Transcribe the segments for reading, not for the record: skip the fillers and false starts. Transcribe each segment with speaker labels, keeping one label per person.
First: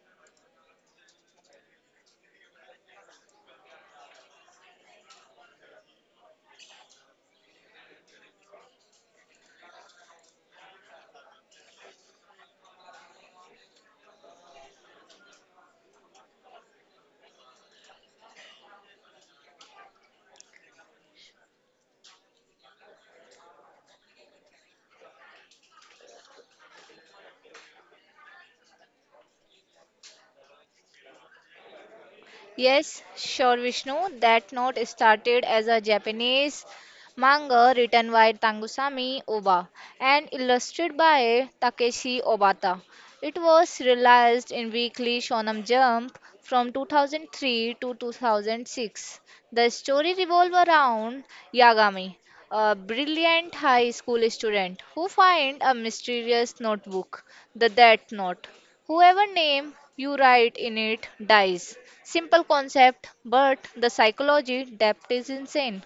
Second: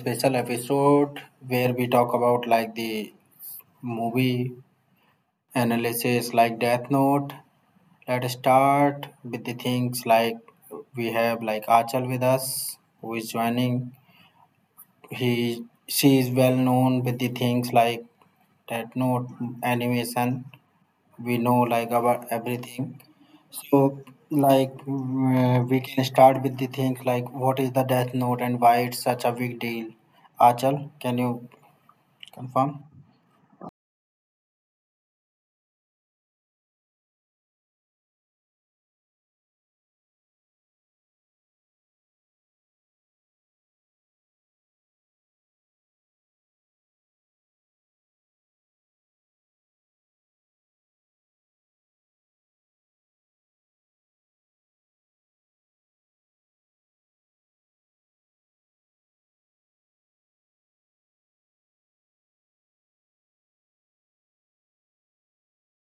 Speaker 1: special episode where we talk about like the movie analysis like Death Note. Let's start with the things like we have like Achal with us who is joining. He she is well known with the things like Death Note animation we know like about everything so like we can start with the things like what is the death note and why it's such a big deal Achal can you confirm?
Speaker 2: Yes, sure, Vishnu. That note started as a Japanese manga written by Tangusami Oba and illustrated by Takeshi Obata. It was realized in weekly Shonen Jump from 2003 to 2006. The story revolves around Yagami, a brilliant high school student who finds a mysterious notebook, the Death Note. Whoever name you write in it dies. Simple concept, but the psychology depth is insane.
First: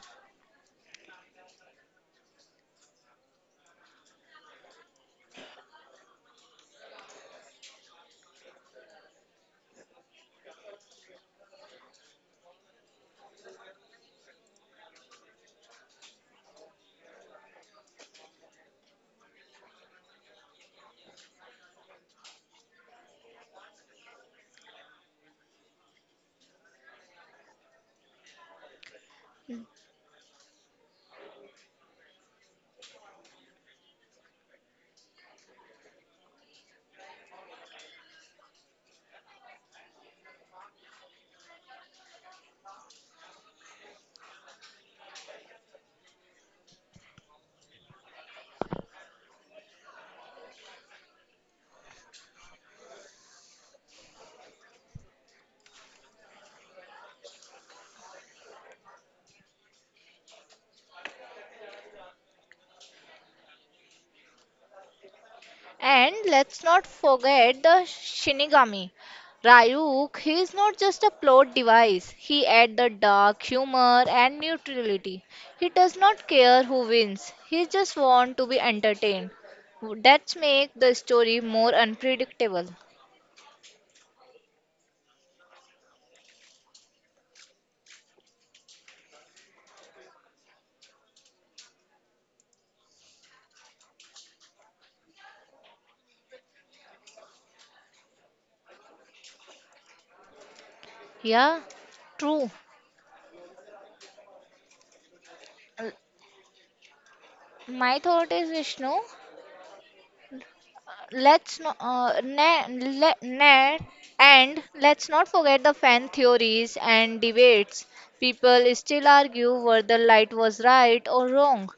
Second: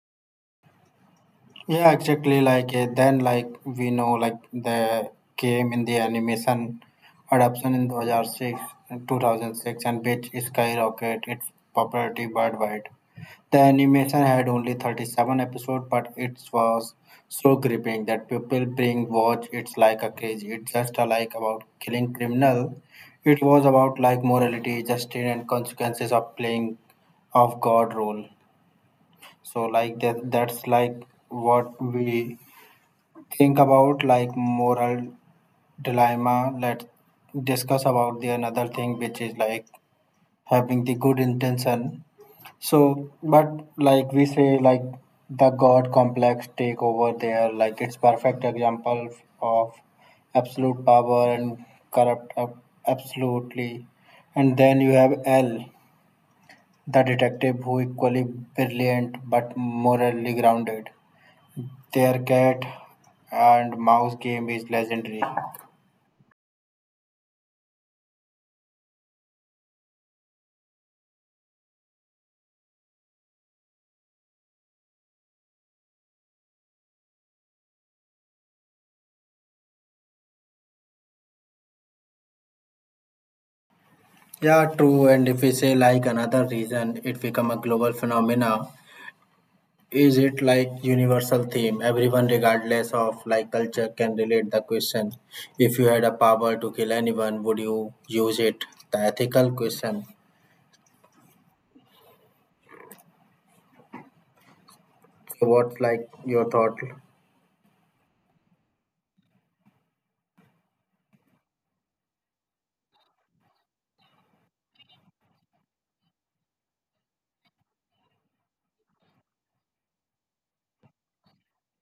Speaker 1: Yeah exactly like then like we know like the came in the animation adaptation in 2006 and which skyrocket its popularity worldwide. The animation had only 37 episodes, but it was so gripping that people bring watch it's like a craze. It's just a like about killing criminal. It was about like morality, justice and consequences of playing of God role. So like that's like what we think about like moral dilemma. Let's discuss about the another thing which is like having the good intention so, but like we say, like the God complex take over there, like it's perfect example of absolute power and corrupt absolutely. And then you have L, the detective who equally brilliant but morally grounded. Their cat and mouse game is legendary.
Speaker 2: And let's not forget the Shinigami. Ryuk, he is not just a plot device. He adds the dark humor and neutrality. He does not care who wins. He just wants to be entertained. That makes the story more unpredictable.
Speaker 1: Yeah, true. And if we say like another reason, it become a global phenomena. Is it like universal theme? Everyone, regardless of like culture, can relate the question. If you had a power to kill anyone, would you use it? The ethical question.
Speaker 2: Yeah, true.
Speaker 1: So what's like your thought?
Speaker 2: My thought is Vishnu. Let's not ne- le- ne- and let's not forget the fan theories and debates. People still argue whether light was right or wrong.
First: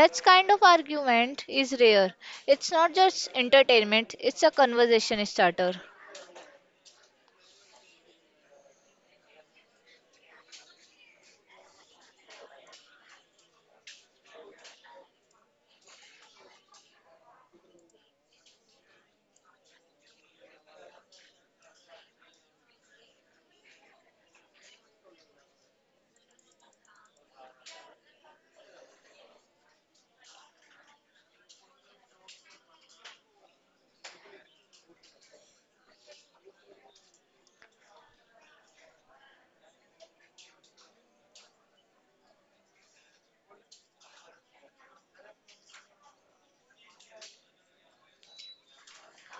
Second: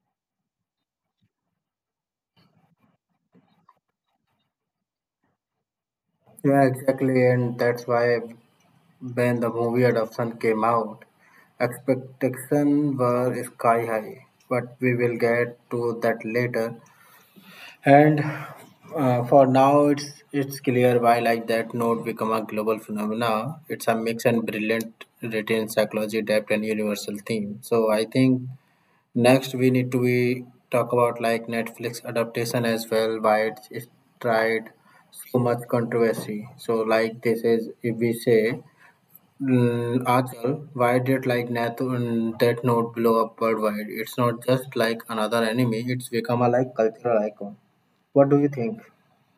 Speaker 2: That kind of argument is rare. It's not just entertainment, it's a conversation starter.
Speaker 1: Yeah, exactly, and that's why when the movie adoption came out, expectations were sky high. But we will get to that later. And for now, it's clear why like that note become a global phenomena. It's a mix and brilliant retains psychology, depth, and universal theme. So I think next we need to be talk about like Netflix adaptation as well. Why it's tried so much controversy. So like this is if we say. Achal, why did like that note blow up worldwide? It's not just like another enemy, it's become a like cultural icon. What do you think?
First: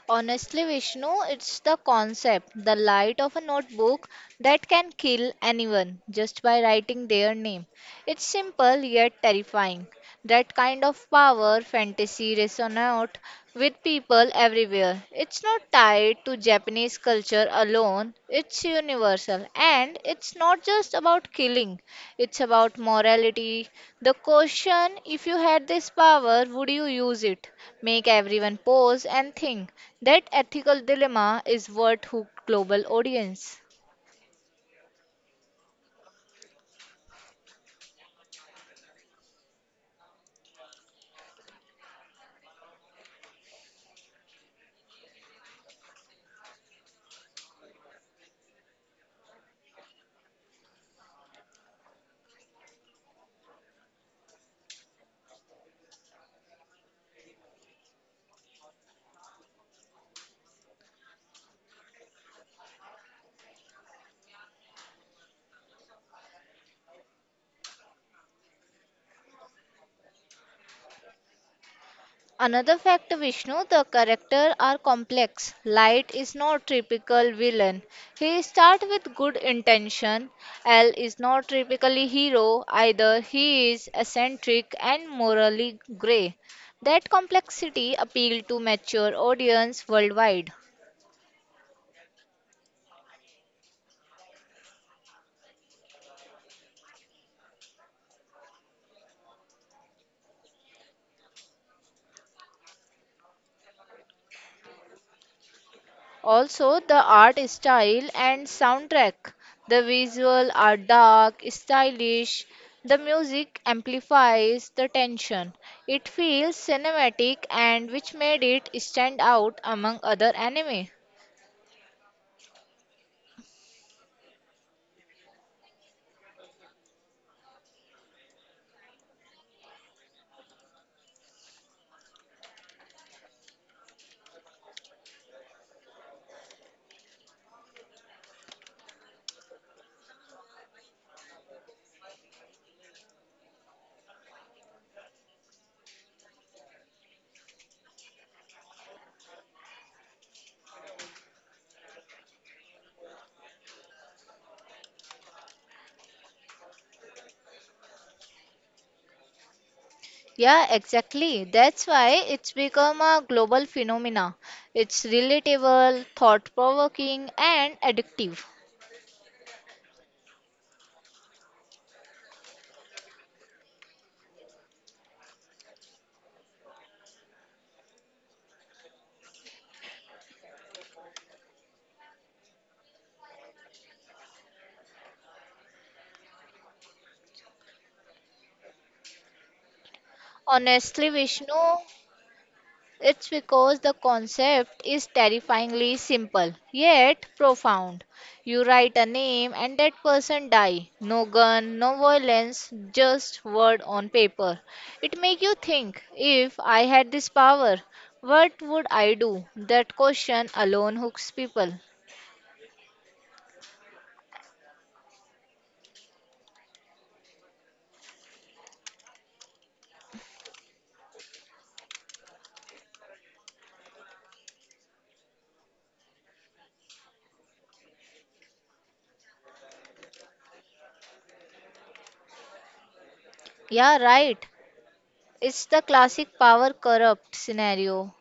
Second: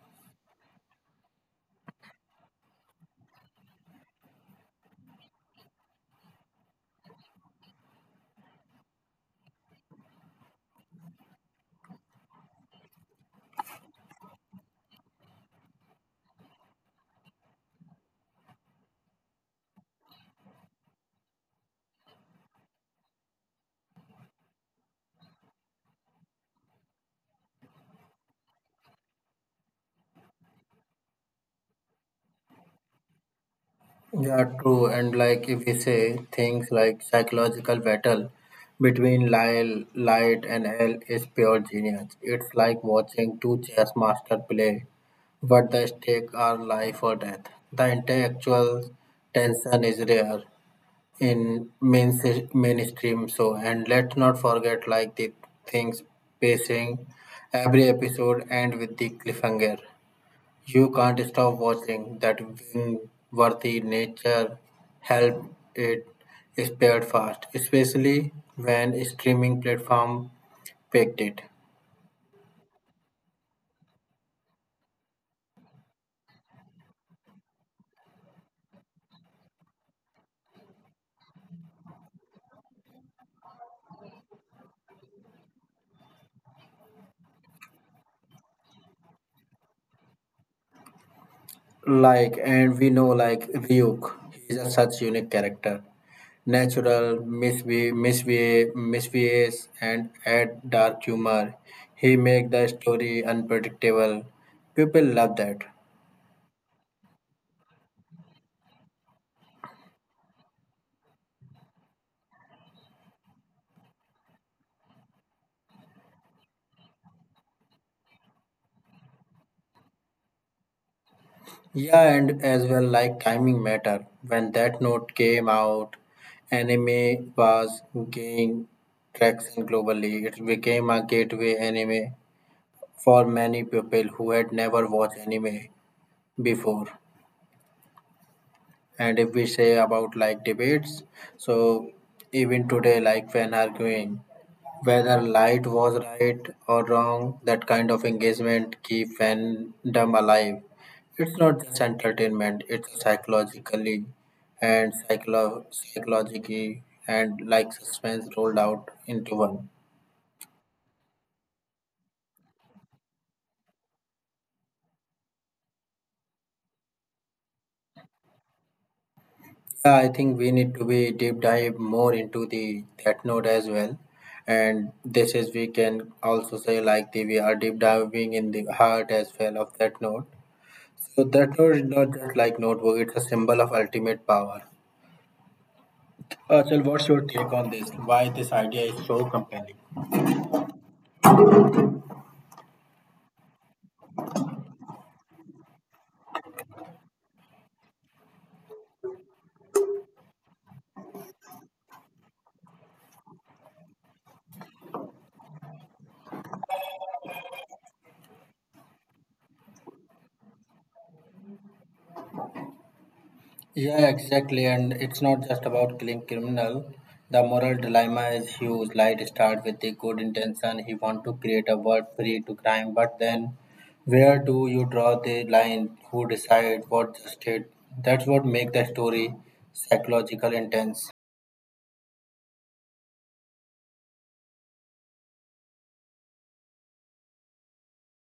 Speaker 2: Honestly, Vishnu, it's the concept, the light of a notebook that can kill anyone just by writing their name. It's simple yet terrifying. That kind of power fantasy resonates with people everywhere. It's not tied to Japanese culture alone, it's universal. And it's not just about killing, it's about morality. The question, if you had this power, would you use it? Make everyone pause and think. That ethical dilemma is what hooked global audience.
Speaker 1: Yeah, true. And like if we say things like psychological battle between Light and L is pure genius. It's like watching two chess masters play, but the stakes are life or death. The intellectual tension is rare in mainstream show. And let's not forget like the things pacing every episode end with the cliffhanger. You can't stop watching that win worthy nature help it spread fast, especially when streaming platform picked it.
Speaker 2: Another factor, Vishnu, the character, are complex. Light is not typical villain. He start with good intention. L is not typically hero either. He is eccentric and morally grey. That complexity appeal to mature audience worldwide.
Speaker 1: Like and we know like Ryuk, he's a such unique character. Natural, mischievous and add dark humor. He make the story unpredictable. People love that.
Speaker 2: Also, the art style and soundtrack. The visual are dark, stylish. The music amplifies the tension. It feels cinematic and which made it stand out among other anime.
Speaker 1: Yeah, and as well like timing matter. When that note came out, anime was gaining traction globally. It became a gateway anime for many people who had never watched anime before. And if we say about like debates, so even today, like when arguing, whether light was right or wrong, that kind of engagement keep fandom alive. It's not just entertainment, it's psychologically and psychologically and like suspense rolled out into one.
Speaker 2: Yeah, exactly. That's why it's become a global phenomena. It's relatable, thought-provoking and addictive.
Speaker 1: Yeah, I think we need to be deep dive more into the that note as well. And this is we can also say like the we are deep diving in the heart as well of that note. So that note is not just like notebook, it's a symbol of ultimate power. Achal, what's your take on this? Why this idea is so compelling?
Speaker 2: Honestly, Vishnu, it's because the concept is terrifyingly simple, yet profound. You write a name and that person die. No gun, no violence, just word on paper. It make you think, if I had this power, what would I do? That question alone hooks people.
Speaker 1: Yeah, exactly. And it's not just about killing criminal. The moral dilemma is huge. Like start with the good intention. He want to create a world free to crime, but then where do you draw the line? Who decide what justice? That's what make the story psychological intense.
Speaker 2: Yeah, right. It's the classic power corrupt scenario.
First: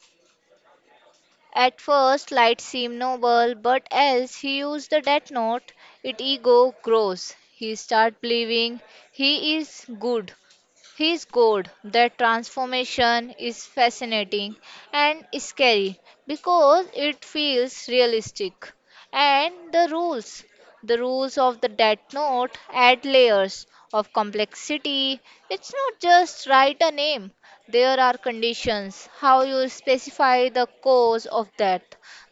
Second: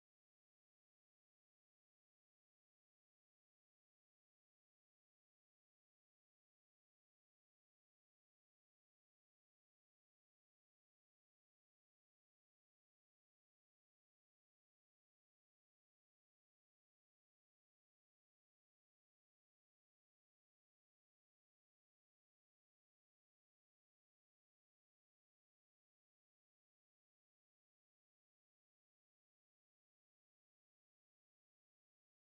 Speaker 2: At first, light seemed noble, but as he used the death note, it ego grows. He start believing he is good. He is God. That transformation is fascinating and scary because it feels realistic. And the rules. The rules of the Death Note add layers of complexity. It's not just write a name, there are conditions, how you specify the cause of death,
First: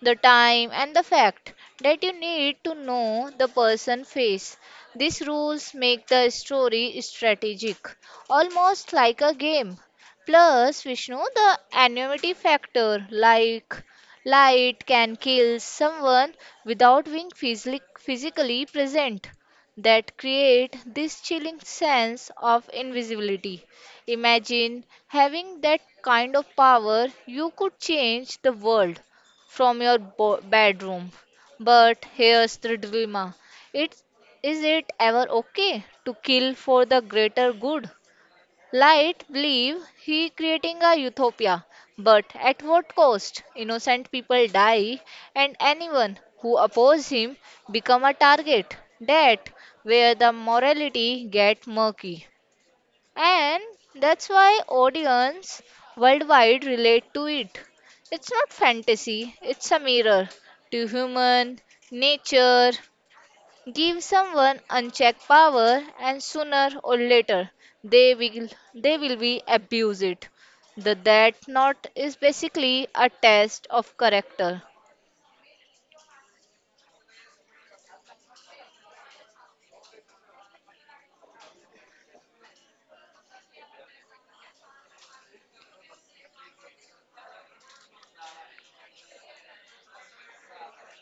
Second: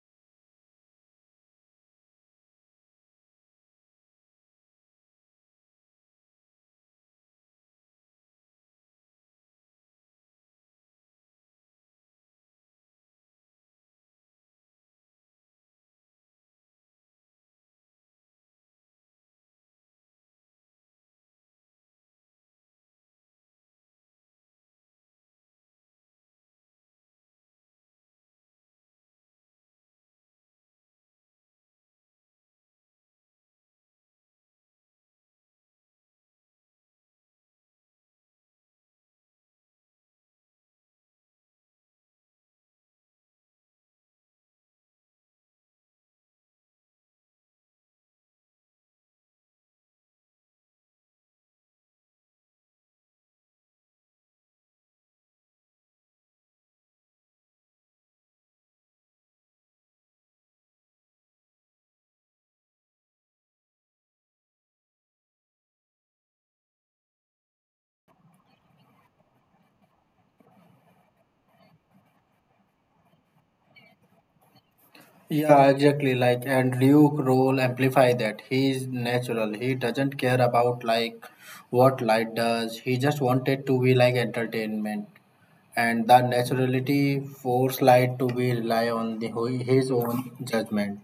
Speaker 2: the time, and the fact that you need to know the person face. These rules make the story strategic, almost like a game. Plus, Vishnu, the anonymity factor, like light can kill someone without being physically present, that create this chilling sense of invisibility. Imagine having that kind of power. You could change the world from your bedroom. But here's the dilemma. It, is it ever okay to kill for the greater good? Light believe he creating a utopia, but at what cost? Innocent people die, and anyone who oppose him become a target. That where the morality get murky, and that's why audience worldwide relate to it. It's not fantasy, it's a mirror to human nature. Give someone unchecked power and sooner or later, they will they will be abuse it. The that not is basically a test of character.
Speaker 1: Yeah, exactly. Like, and Ryuk role amplify that. He is natural. He doesn't care about like what light does. He just wanted to be like entertainment, and the naturality forced light to be rely on the his own judgment,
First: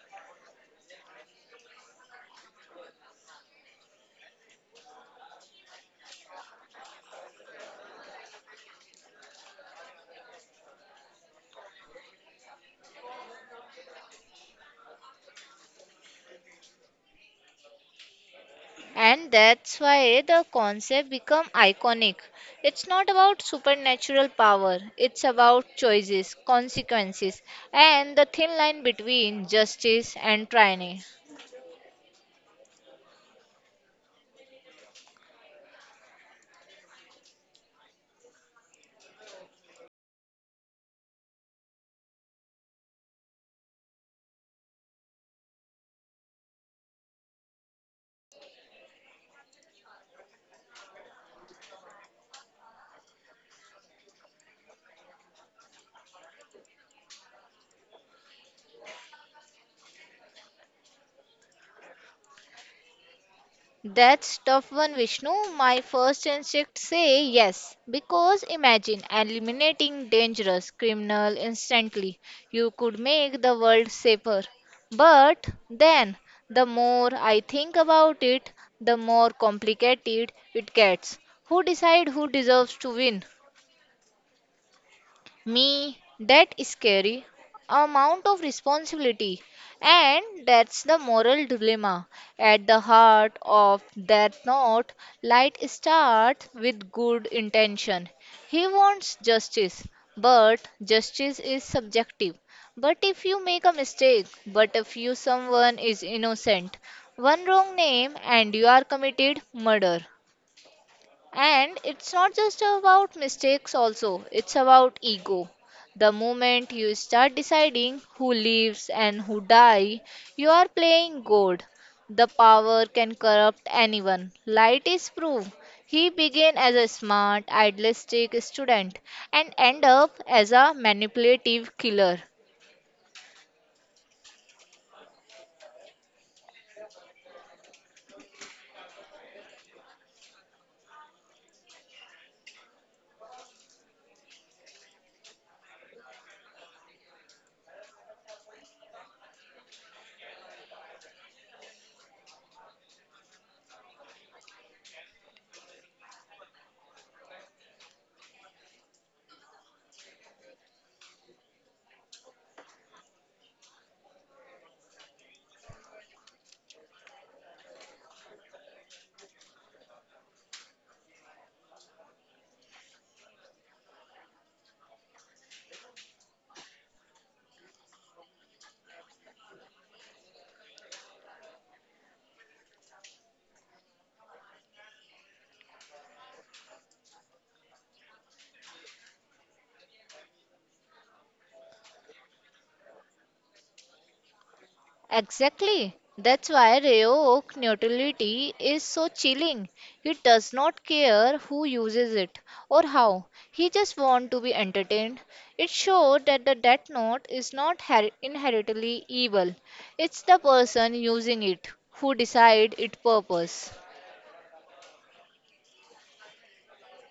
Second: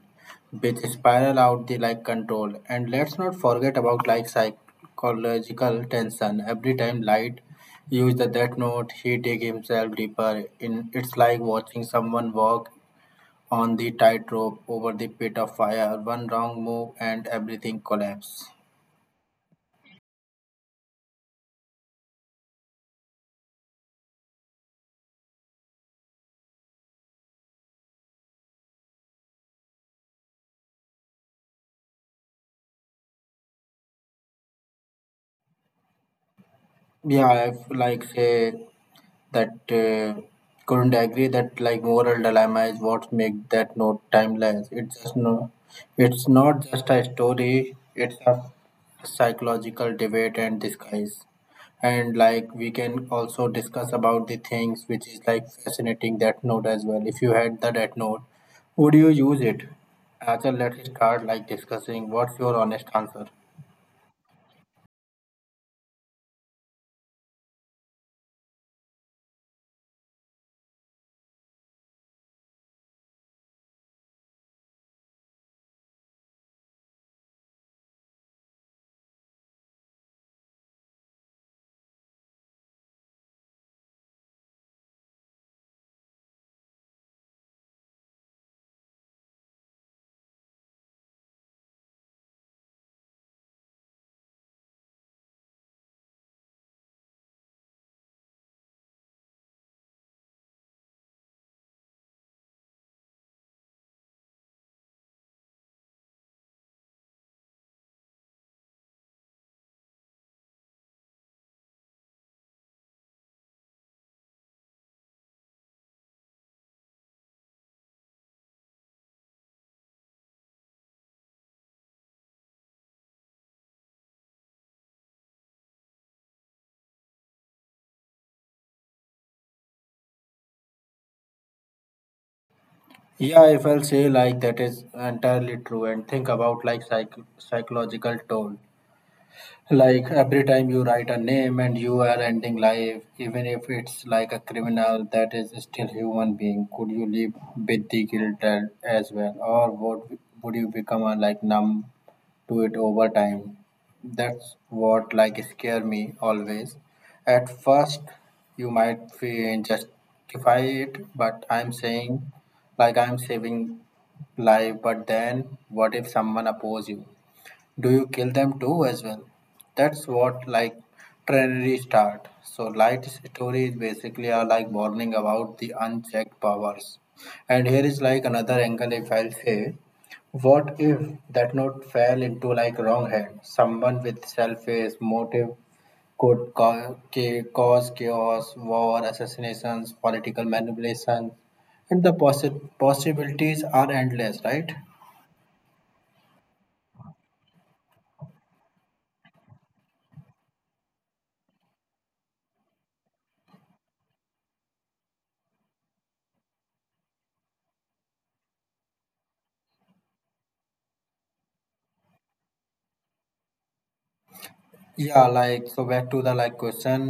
Speaker 1: which spiral out the like control. And let's not forget about like psychological tension. Every time light use the death note, he dig himself deeper. In it's like watching someone walk on the tightrope over the pit of fire. One wrong move and everything collapse.
Speaker 2: And that's why the concept become iconic. It's not about supernatural power, it's about choices, consequences, and the thin line between justice and tyranny.
Speaker 1: Yeah, like say that couldn't agree that like moral dilemma is what makes that note timeless. It's just no, it's not just a story. It's a psychological debate and disguise. And like we can also discuss about the things which is like fascinating that note as well. If you had the that note, would you use it? Arthur, let's start like discussing. What's your honest answer?
Speaker 2: That's tough one, Vishnu. My first instinct say yes, because imagine eliminating dangerous criminal instantly. You could make the world safer. But then, the more I think about it, the more complicated it gets. Who decide who deserves to win? Me, that is scary amount of responsibility. And that's the moral dilemma. At the heart of that note, Light starts with good intention. He wants justice, but justice is subjective. But if you make a mistake, but if you someone is innocent, one wrong name and you are committed murder. And it's not just about mistakes, also, it's about ego. The moment you start deciding who lives and who die, you are playing God. The power can corrupt anyone. Light is proof. He began as a smart, idealistic student and end up as a manipulative killer.
Speaker 1: Yeah, if I'll say like that is entirely true and think about like psychological toll. Like every time you write a name and you are ending life, even if it's like a criminal that is still human being, could you live with the guilt as well? Or would you become a, like numb to it over time? That's what like scare me always. At first, you might feel justify it, but I'm saying like I'm saving life, but then what if someone oppose you? Do you kill them too as well? That's what like trainery start. So light story is basically are like warning about the unchecked powers. And here is like another angle if I'll say what if that note fell into like wrong hand? Someone with selfish motive could cause chaos, war, assassinations, political manipulation, and the possibilities are endless, right?
Speaker 2: Exactly. That's why Roanoke neutrality is so chilling. He does not care who uses it or how. He just wants to be entertained. It showed that the Death Note is not inherently evil. It's the person using it who decide its purpose.
Speaker 1: Yeah, like so back to the like question,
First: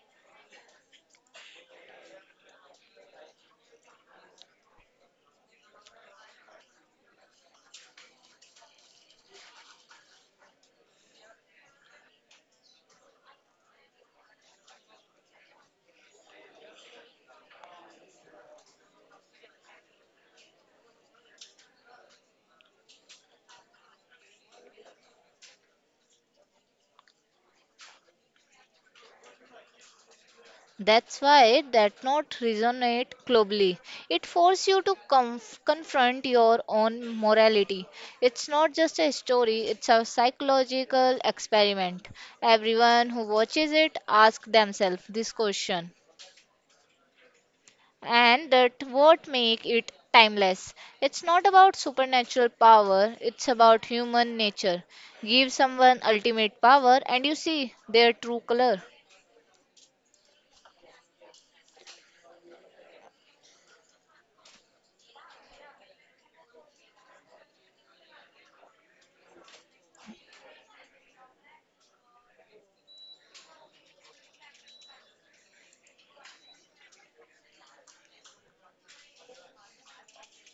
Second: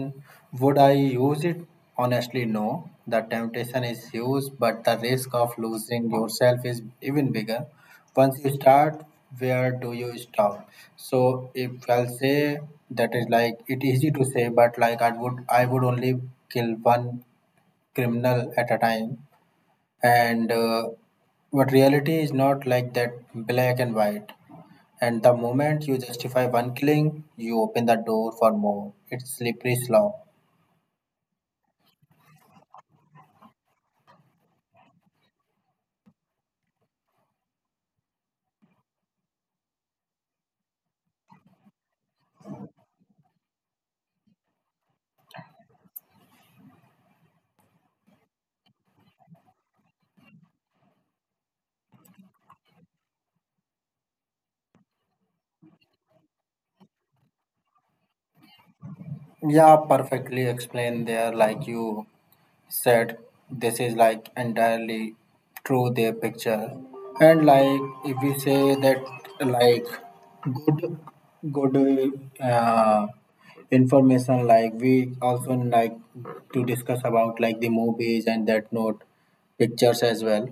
Speaker 1: would I use it? Honestly, no. The temptation is huge, but the risk of losing yourself is even bigger. Once you start, where do you stop? So if I'll say that is like it easy to say, but like I would only kill one criminal at a time. And but reality is not like that black and white. And the moment you justify one killing, you open the door for more. It's slippery slope.
Speaker 2: That's why that not resonate globally. It forces you to confront your own morality. It's not just a story, it's a psychological experiment. Everyone who watches it asks themselves this question. And that what make it timeless. It's not about supernatural power, it's about human nature. Give someone ultimate power and you see their true color.
Speaker 1: Yeah, perfectly explained there. Like you said, this is like entirely true. Their picture, and like if we say that like good uh, information like we also like to discuss about like the movies and that note pictures as well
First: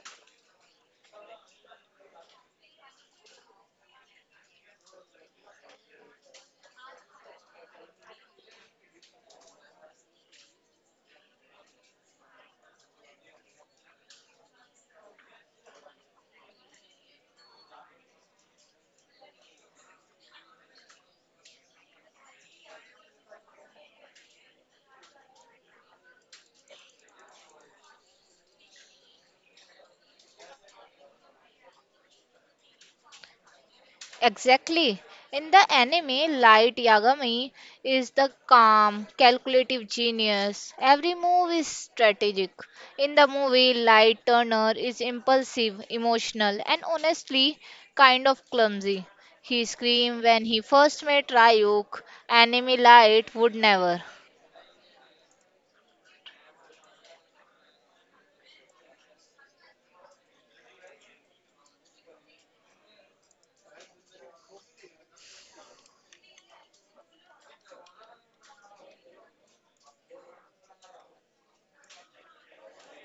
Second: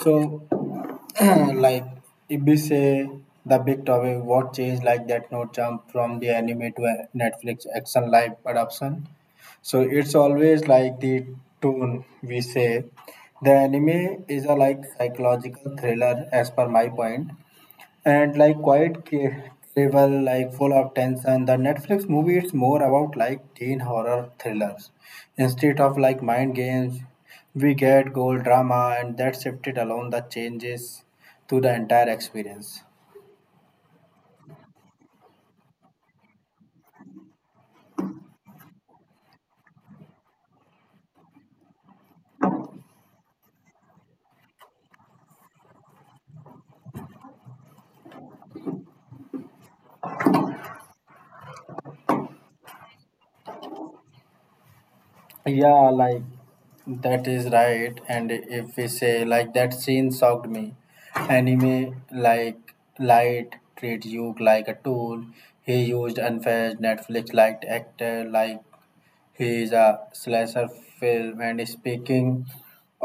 Speaker 1: so like if we say the big topic what changed like that note jump from the anime to a Netflix action live adoption so it's always like the tone we say the anime is a like psychological thriller as per my point and like quiet cable like full of tension. The Netflix movie is more about like teen horror thrillers instead of like mind games, we get gold drama and that shifted along the changes to the entire experience.
Speaker 2: Exactly. In the anime, Light Yagami is the calm, calculative genius. Every move is strategic. In the movie, Light Turner is impulsive, emotional, and honestly kind of clumsy. He screamed when he first met Ryuk. Anime Light would never.
Speaker 1: Yeah like that is right and if we say like that scene shocked me anime like light treat you like a tool, he used unfair Netflix liked actor like he is a slasher film. And speaking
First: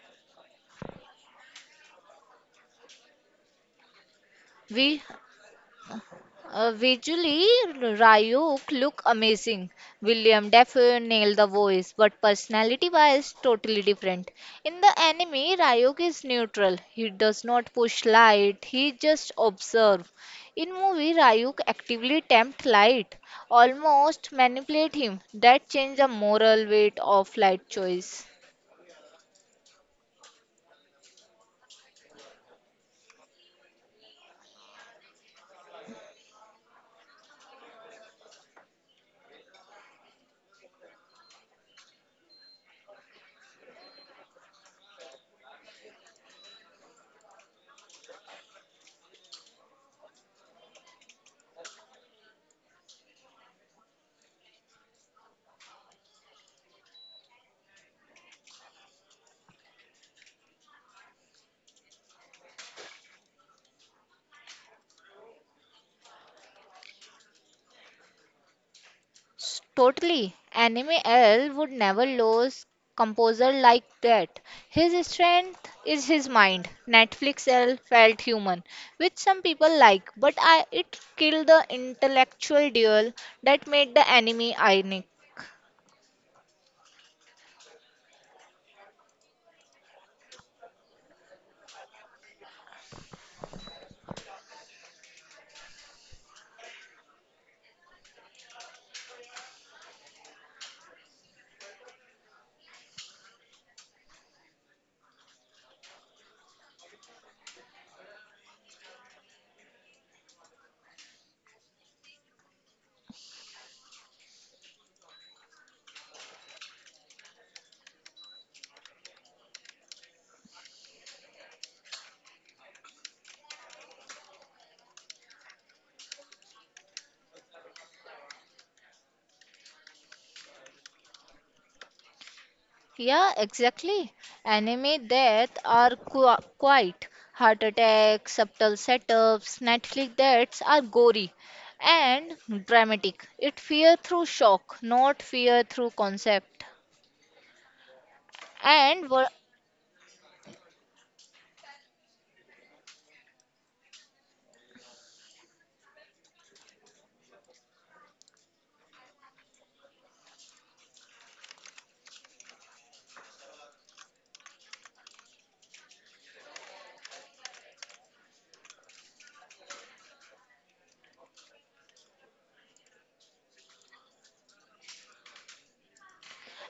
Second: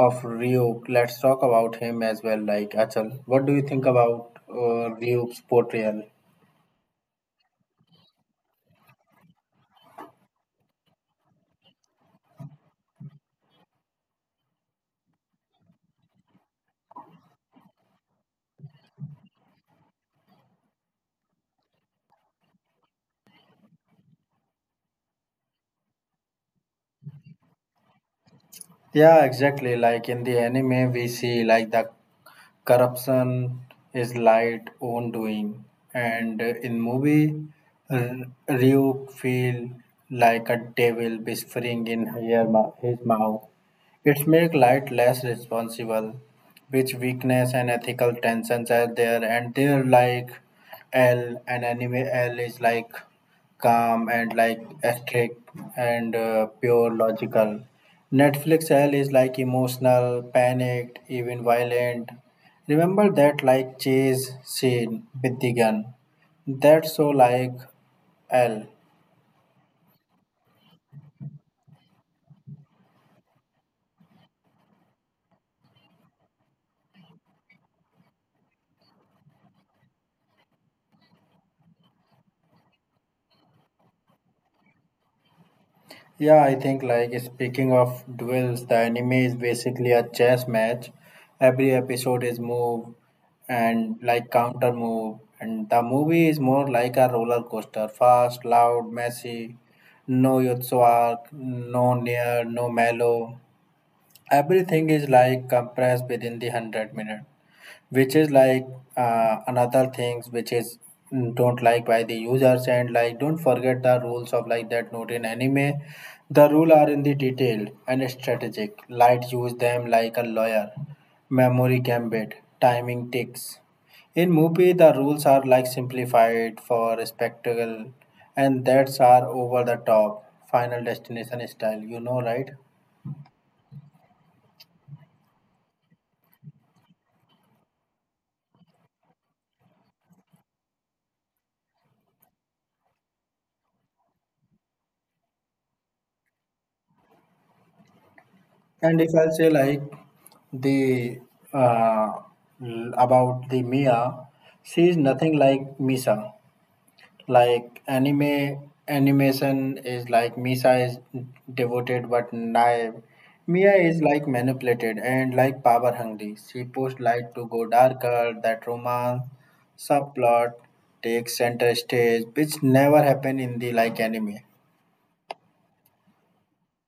Speaker 1: of Ryuk, let's talk about him as well. Like Achal, what do you think about
Speaker 2: We
Speaker 1: Ryuk's portrayal?
Speaker 2: Visually, Ryuk look amazing. William Dafoe nailed the voice, but personality-wise, totally different. In the anime, Ryuk is neutral. He does not push light. He just observe. In movie, Ryuk actively tempt light, almost manipulate him. That change the moral weight of light choice.
Speaker 1: Yeah, exactly. Like in the anime, we see like the corruption is light own doing and in movie Ryuk feel like a devil whispering in his mouth, it make light less responsible which weakness and ethical tensions are there and they're like L and anime L is like calm and like aesthetic and pure logical. Netflix L is like emotional panicked even violent. Remember that like Chase said with the gun. That's so like L.
Speaker 2: Totally. Anime L would never lose composer like that. His strength is his mind. Netflix L felt human, which some people like, but I it killed the intellectual duel that made the anime ironic.
Speaker 1: Yeah, I think like speaking of duels, the anime is basically a chess match. Every episode is move and like counter move and the movie is more like a roller coaster. Fast, loud, messy, no Yotsu arc, no near, no mellow. Everything is like compressed within the 100 minutes, which is like another things which is don't like by the users and like don't forget the rules of like that note in anime, the rule are in the detailed and strategic light use them like a lawyer memory gambit timing ticks in movie, the rules are like simplified for spectacle, and that's are over the top, final destination style. You know, right?
Speaker 2: Yeah, exactly. Anime death are quite heart attacks, subtle setups. Netflix deaths are gory and dramatic. It fear through shock, not fear through concept.
Speaker 1: And if
Speaker 2: And
Speaker 1: I
Speaker 2: wha-
Speaker 1: say like the uh, about the Mia, she is nothing like Misa. Like anime animation is like Misa is devoted but naive. Mia is like manipulated and like power hungry. She pushed light to go darker. That romance subplot takes center stage, which never happened in the like anime.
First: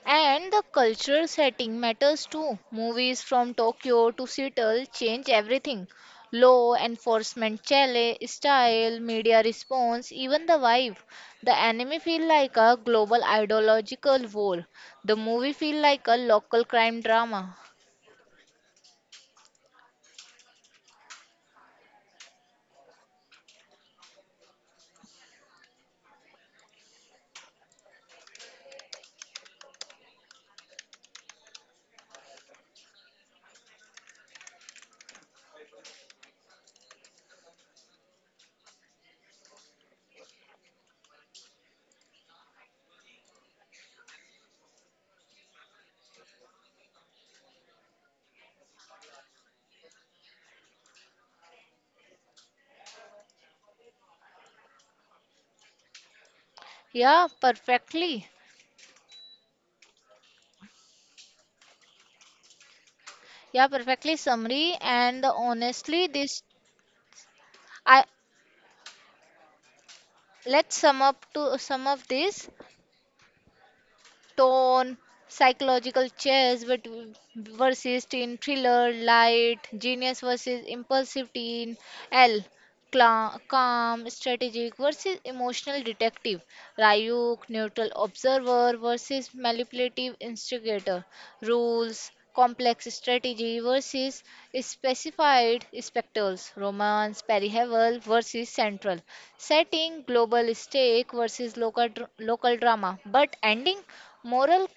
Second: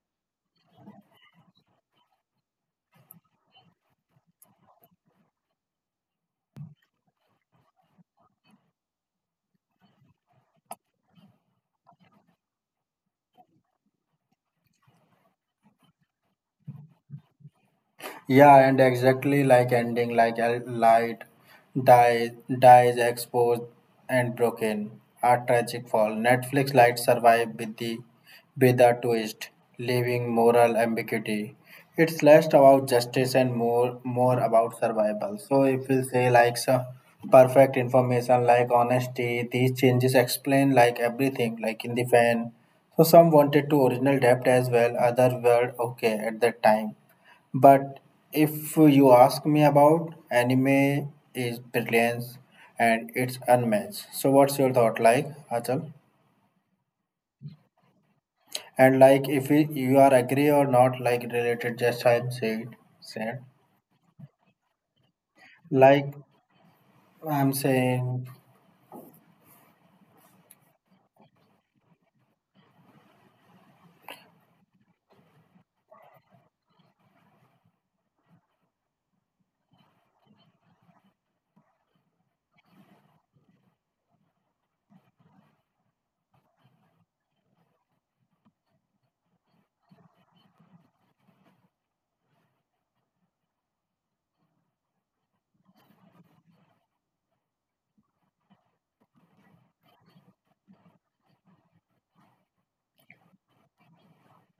Speaker 2: and the cultural setting matters too. Movies from Tokyo to Seattle change everything. Law enforcement chale, style, media response, even the vibe. The anime feel like a global ideological war. The movie feel like a local crime drama.
Speaker 1: Yeah, and exactly like ending, like a light die dies exposed and broken. A tragic fall. Netflix light survive with the with a twist, leaving moral ambiguity. It's less about justice and more about survival. So if we say like so perfect information like honesty, these changes explain like everything, like in the fan. So some wanted to original depth as well, other were okay at that time but if you ask me about anime is brilliance and it's unmatched. So what's your thought like, Achal?
Speaker 2: Yeah, perfectly.
Speaker 1: And like if we, you are agree or not like related just I'm saying said.
Speaker 2: Yeah, perfectly summary. And honestly,
Speaker 1: Like
Speaker 2: this
Speaker 1: I'm
Speaker 2: I
Speaker 1: saying
Speaker 2: Let's sum up this. Tone, psychological chess versus teen thriller. Light, genius versus impulsive teen. L. Calm, strategic versus emotional detective. Ryuk, neutral observer versus manipulative instigator. Rules, complex strategy versus specified spectacles. Romance, periheval versus central. Setting, global stake versus local, local drama. But ending, moral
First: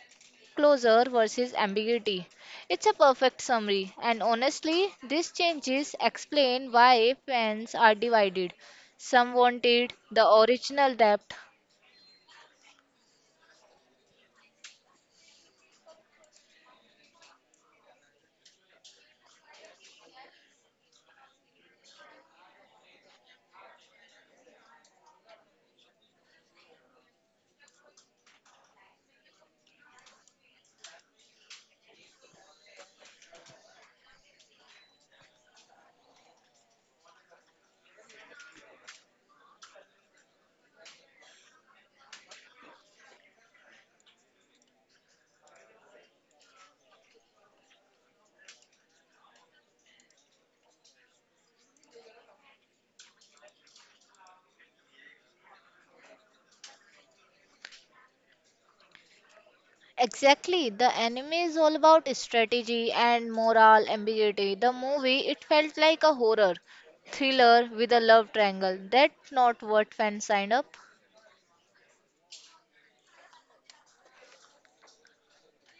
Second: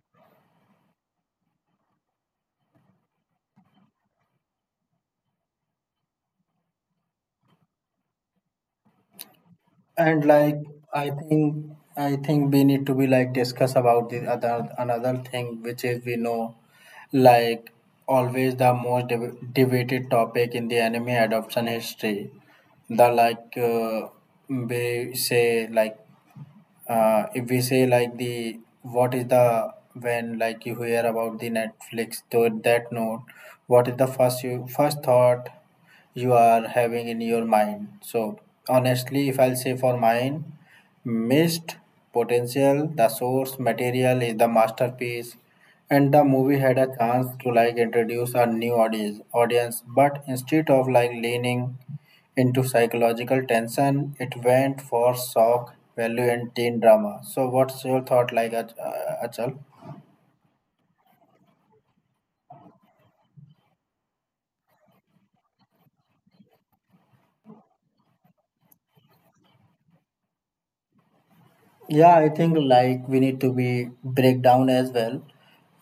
Speaker 2: closure versus ambiguity. It's a perfect summary, and honestly, these changes explain why fans are divided. Some wanted
Speaker 1: and
Speaker 2: the
Speaker 1: like
Speaker 2: original
Speaker 1: i
Speaker 2: depth.
Speaker 1: think I think we need to be like discuss about the other another thing which is we know like always the most debated topic in the anime adoption history the like we say like if we say like the what is the when like you hear about the netflix to that note what is the first you first thought you are having in your mind so honestly if I'll say for mine missed potential, the source material is the masterpiece, and the movie had a chance to like introduce a new audience, but instead of like leaning into psychological tension, it went for shock value and teen drama. So what's your thought like Achal?
Speaker 2: Exactly, the anime is all about strategy and moral ambiguity. The movie, it felt like a horror thriller with a love triangle. That's not what fans signed up.
Speaker 1: Yeah, I think like we need to be breakdown as well.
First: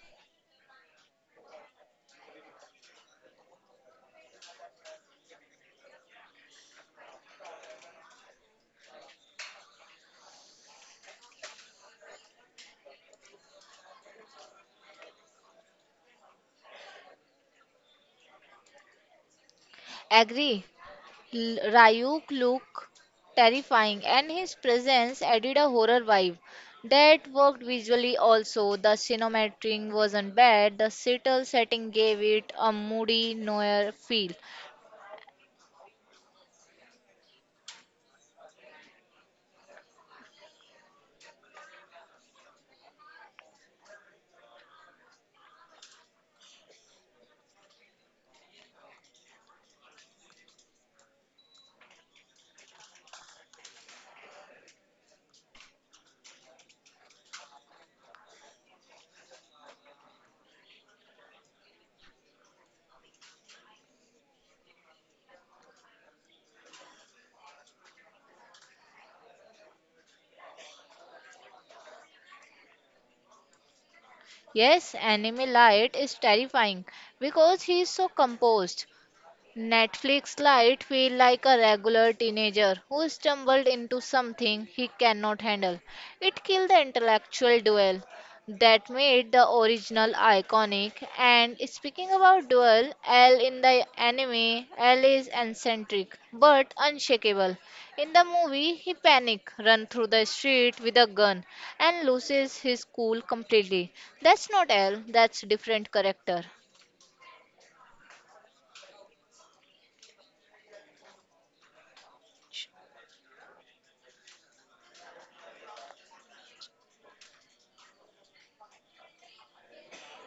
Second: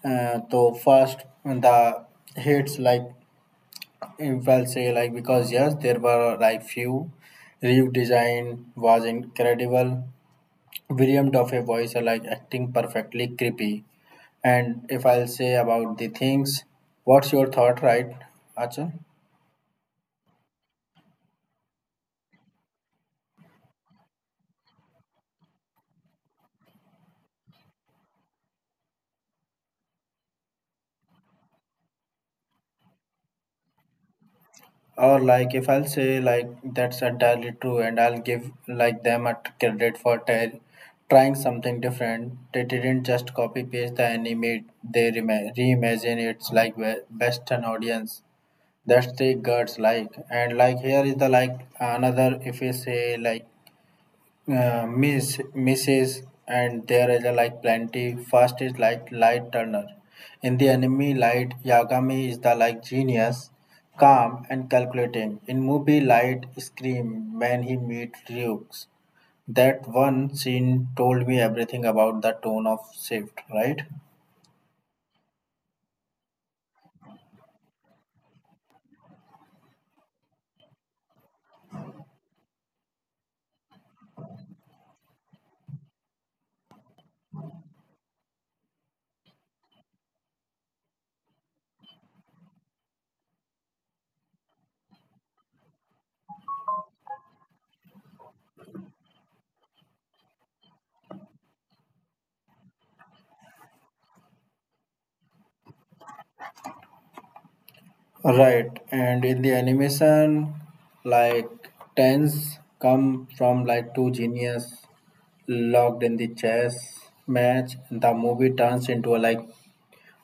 Speaker 1: So first the hits like if I'll say like because yes, there were like few. Reeve design was incredible. William Duffy voice are like acting perfectly creepy. And if I'll say about the things, what's your thought, right? Acha?
Speaker 2: Agree. Ryuk looked terrifying, and his presence added a horror vibe that worked visually also. The cinematography wasn't bad, the subtle setting gave it a moody noir feel.
Speaker 1: Or like if I'll say like that's entirely true, and I'll give like them a credit for trying something different. They didn't just copy paste the anime; they reimagine it's like Western audience. That's the guts like and like here is the like another if we say like misses and there is a like plenty first is like Light Turner in the enemy Light Yagami is the like genius calm and calculating in movie light scream when he meets Ryuk. That one scene told me everything about the tone of shift, right?
Speaker 2: Yes, enemy light is terrifying because he is so composed. Netflix Lite feel like a regular teenager who stumbled into something he cannot handle. It killed the intellectual duel that made the original iconic. And speaking about duel, L in the anime, L is eccentric but unshakable. In the movie, he panic, run through the street with a gun, and loses his cool completely. That's not L. That's different character.
Speaker 1: Right, and in the animation, like tens come from like two genius locked in the chess match. The movie turns into a, like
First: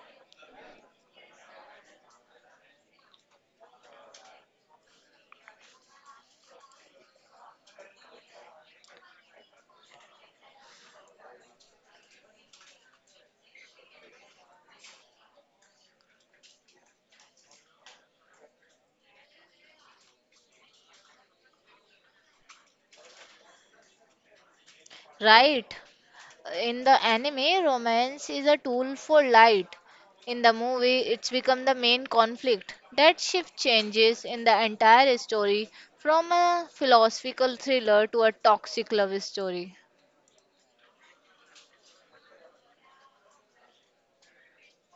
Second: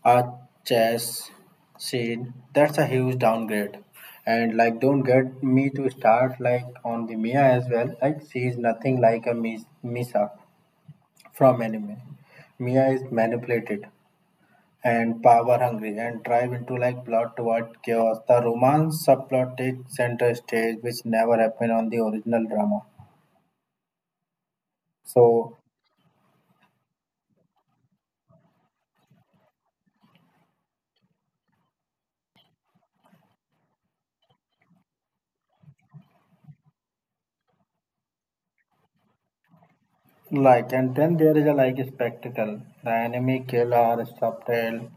Speaker 1: a chess scene. That's a huge downgrade. And like, don't get me to start like on the Mia as well. Like, she is nothing like a Misa from anime. Mia is manipulated and power hungry and drive into like plot toward chaos. The romance subplot takes center stage, which never happened on the original drama. So,
Speaker 2: Right. In the anime, romance is a tool for light. In the movie, it's become the main conflict. That shift changes in the entire story from a philosophical thriller to a toxic love story.
Speaker 1: like, and then there is a like spectacle. The enemy kill are subtle,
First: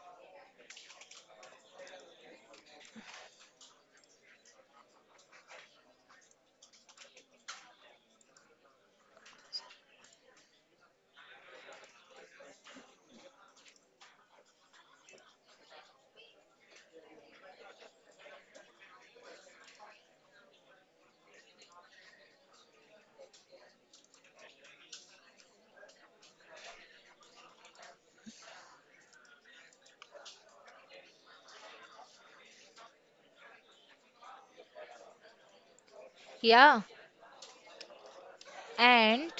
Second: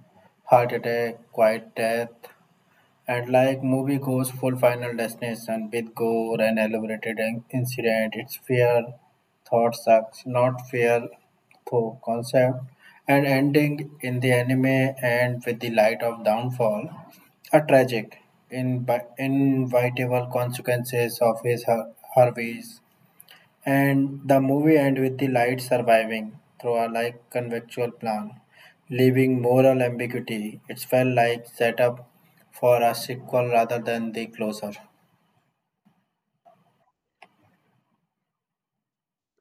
Speaker 1: heart attack, quiet death, and like movie goes full final destination with gore and elaborated incident, it's fair thought sucks, not fair though concept, and ending in the anime and with the light of downfall, a tragic, inevitable consequences of his her ways. And the movie ends with the light surviving through a like conventional plan, leaving moral ambiguity. It felt like setup for a sequel rather than the closure.
Speaker 2: Yeah, and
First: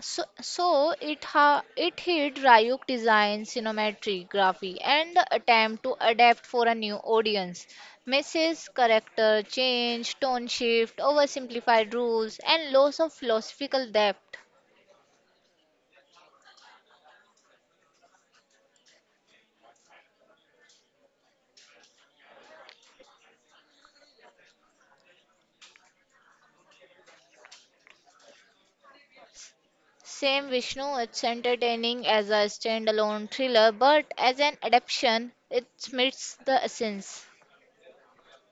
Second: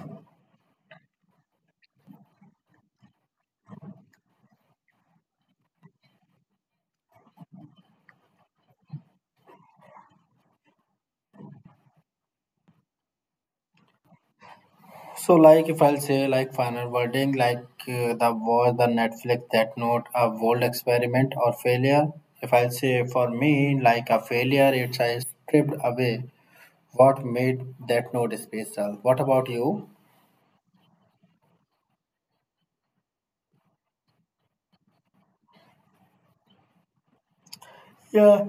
Speaker 2: so it hit Ryuk design, cinematography, and the attempt to adapt for a new audience. Misses character change, tone shift, oversimplified rules, and loss of philosophical depth.
Speaker 1: So, like if I'll say like final wording, like the was the Netflix that note a bold experiment or failure. If I'll say for me, like a failure, it's I stripped away what made that note special. What about you?
Speaker 2: Same Vishnu, it's entertaining as a standalone thriller, but as an adaptation, it meets the essence.
Speaker 1: Yeah,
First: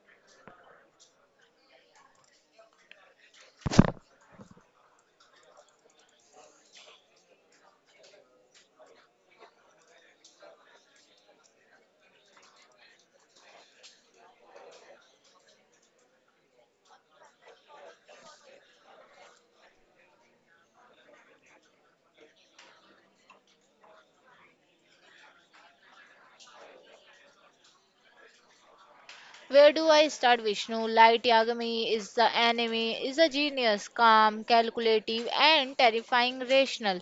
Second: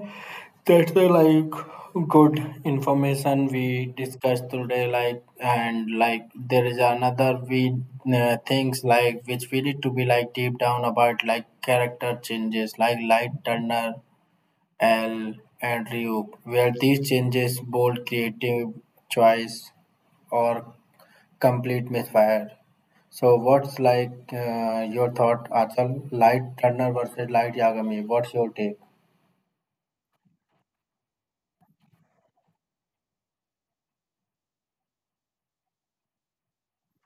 Speaker 1: that's the like good information we discussed today. Like and like there is another we things like which we need to be like deep down about like character changes like Light Turner, L and Ryuk, where these changes bold creative choice or complete misfire. So what's like your thought, Achal? Light Turner versus Light Yagami. What's your take?
Speaker 2: Where do I start, Vishnu? Light Yagami is the enemy, is a genius, calm, calculative, and terrifying rational.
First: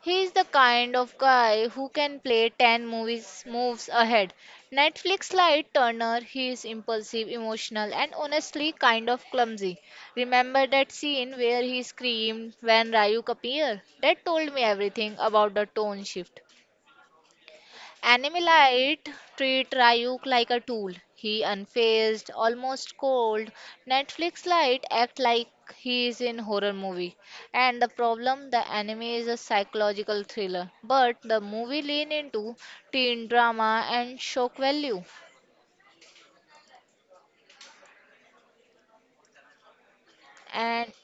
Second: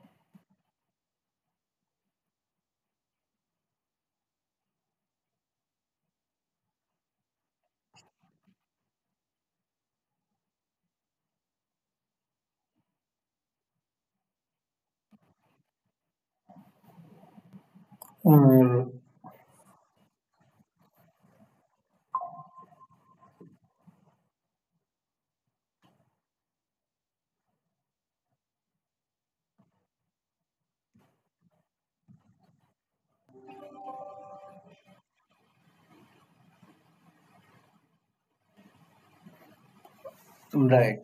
Speaker 2: He is the kind of guy who can play 10 movies moves ahead. Netflix Light Turner, he is impulsive, emotional, and honestly kind of clumsy. Remember that scene where he screamed when Ryuk appeared? That told me everything about the tone shift.
Speaker 1: Mm,
Speaker 2: Animalite treat Ryuk like a tool. He unfazed, almost cold. Netflix Lite act like he is in horror movie. And the problem, the anime is a psychological thriller, but the movie lean into teen drama and shock value. And
Speaker 1: right.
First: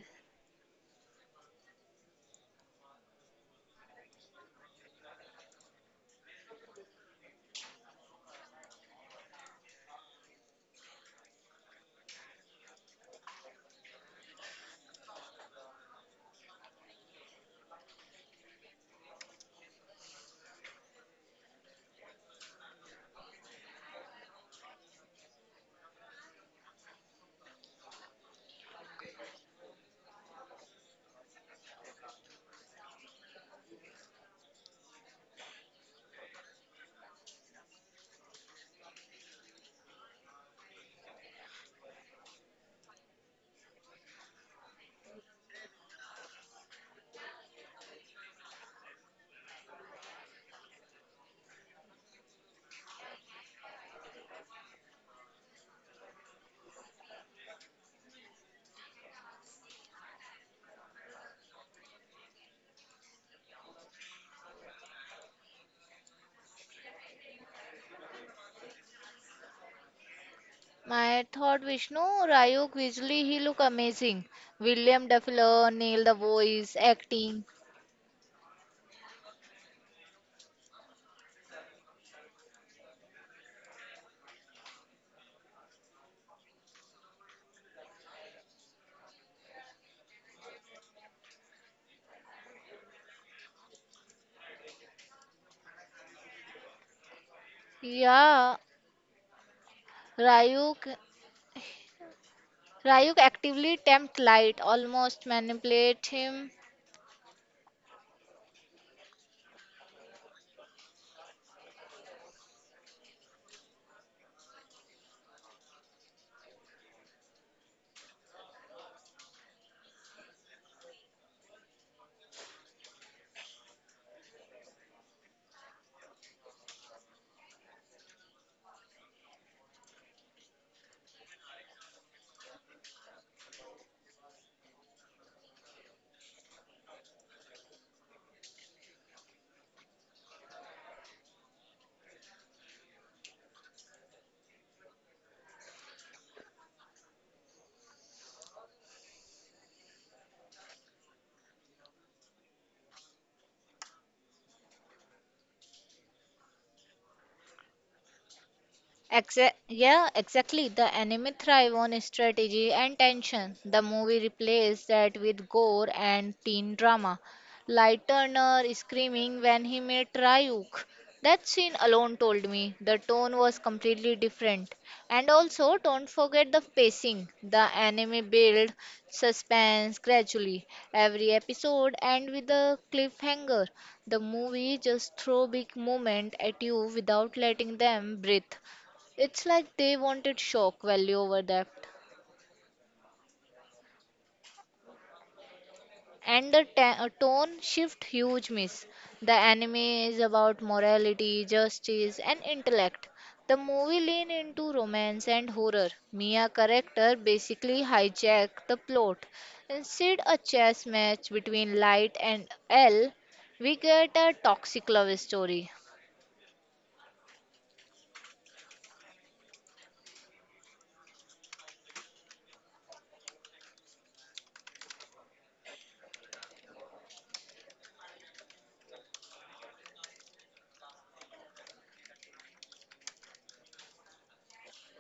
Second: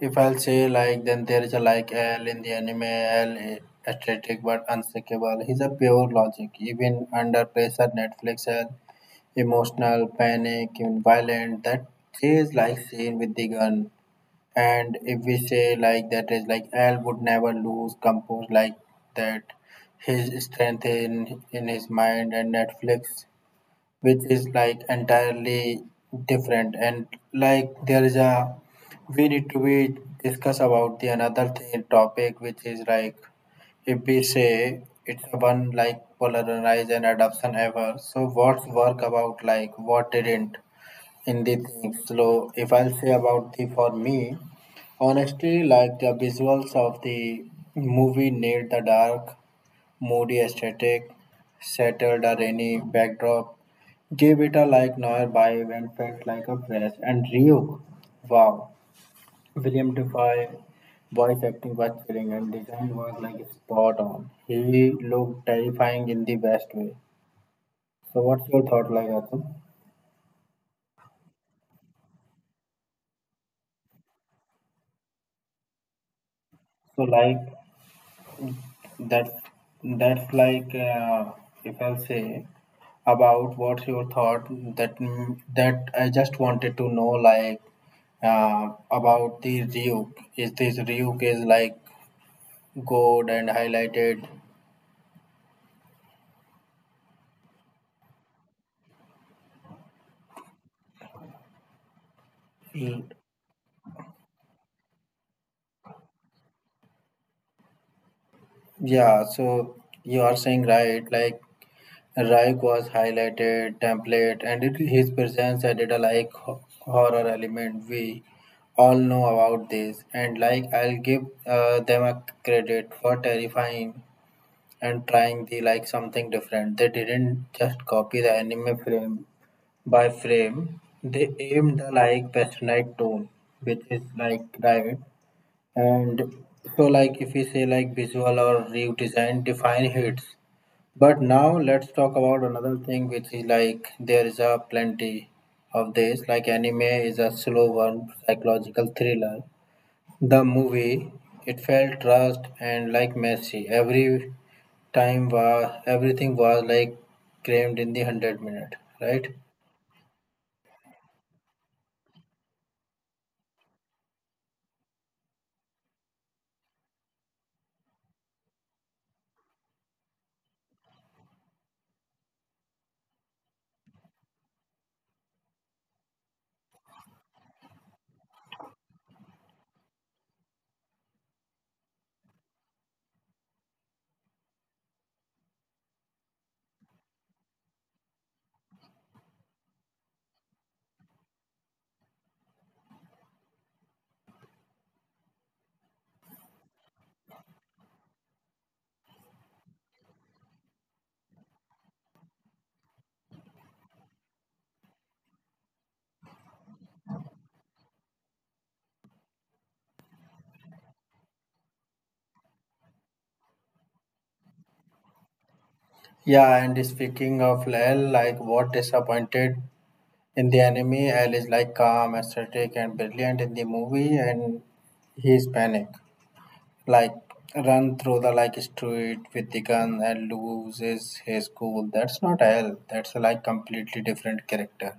Speaker 1: If I'll say like then there is a like L in the anime L is athletic but unshakable. He's a pure logic. Even under pressure, Netflix L emotional, panic, even violent. That is like scene with the gun. And if we say like that is like L would never lose compose like that. His strength in his mind and Netflix which is like entirely different and like there is a we need to be discuss about the another thing, topic which is like if we say it's a one like polarize and adoption ever so what's work about like what didn't in the things so if I'll say about the for me honestly like the visuals of the movie need the dark moody aesthetic settled or any backdrop gave it a like nearby and felt like a fresh and real. Wow. William Defy voice acting was chilling and design was like spot on. He looked terrifying in the best way. So what's your thought like Atum?
Speaker 2: my thought, Vishnu, Ryuk visually he look amazing. William Dafoe nailed the voice,
Speaker 1: So like
Speaker 2: acting.
Speaker 1: that's that's like if I'll say about what's your thought that that I just wanted to know like about the Ryuk. Is this Ryuk is like gold and highlighted?
Speaker 2: Yeah, Ryuk
Speaker 1: Mm.
Speaker 2: Ryuk actively tempts Light, almost manipulates him.
Speaker 1: Yeah, so you are saying right, like Raik was highlighted template and it, his presence added a like horror element. We all know about this and like I'll give them a credit for terrifying and trying the like something different. They didn't just copy the anime frame by frame. They aimed the like passionate tone, which is like right and so like if we say like visual or view design, define hits but now let's talk about another thing which is like there is a plenty of this like anime is a slow one, psychological thriller the movie it felt rushed and like messy every time was everything was like crammed in the 100 minute, right?
Speaker 2: Yeah, exactly. The anime thrive on strategy and tension. The movie replaced that with gore and teen drama. Light Turner screaming when he met Ryuk. That scene alone told me the tone was completely different. And also, don't forget the pacing. The anime build suspense gradually. Every episode end with a cliffhanger. The movie just throw big moment at you without letting them breathe. It's like they wanted shock value over depth. And the tone shift huge miss. The anime is about morality, justice, and intellect. The movie lean into romance and horror. Mia character basically hijack the plot. Instead a chess match between Light and L, we get a toxic love story.
Speaker 1: Yeah and speaking of l like what disappointed in the anime, L is like calm, aesthetic, and brilliant in the movie, and he is panic, like run through the like street with the gun and loses his cool. That's not L. That's like completely different character,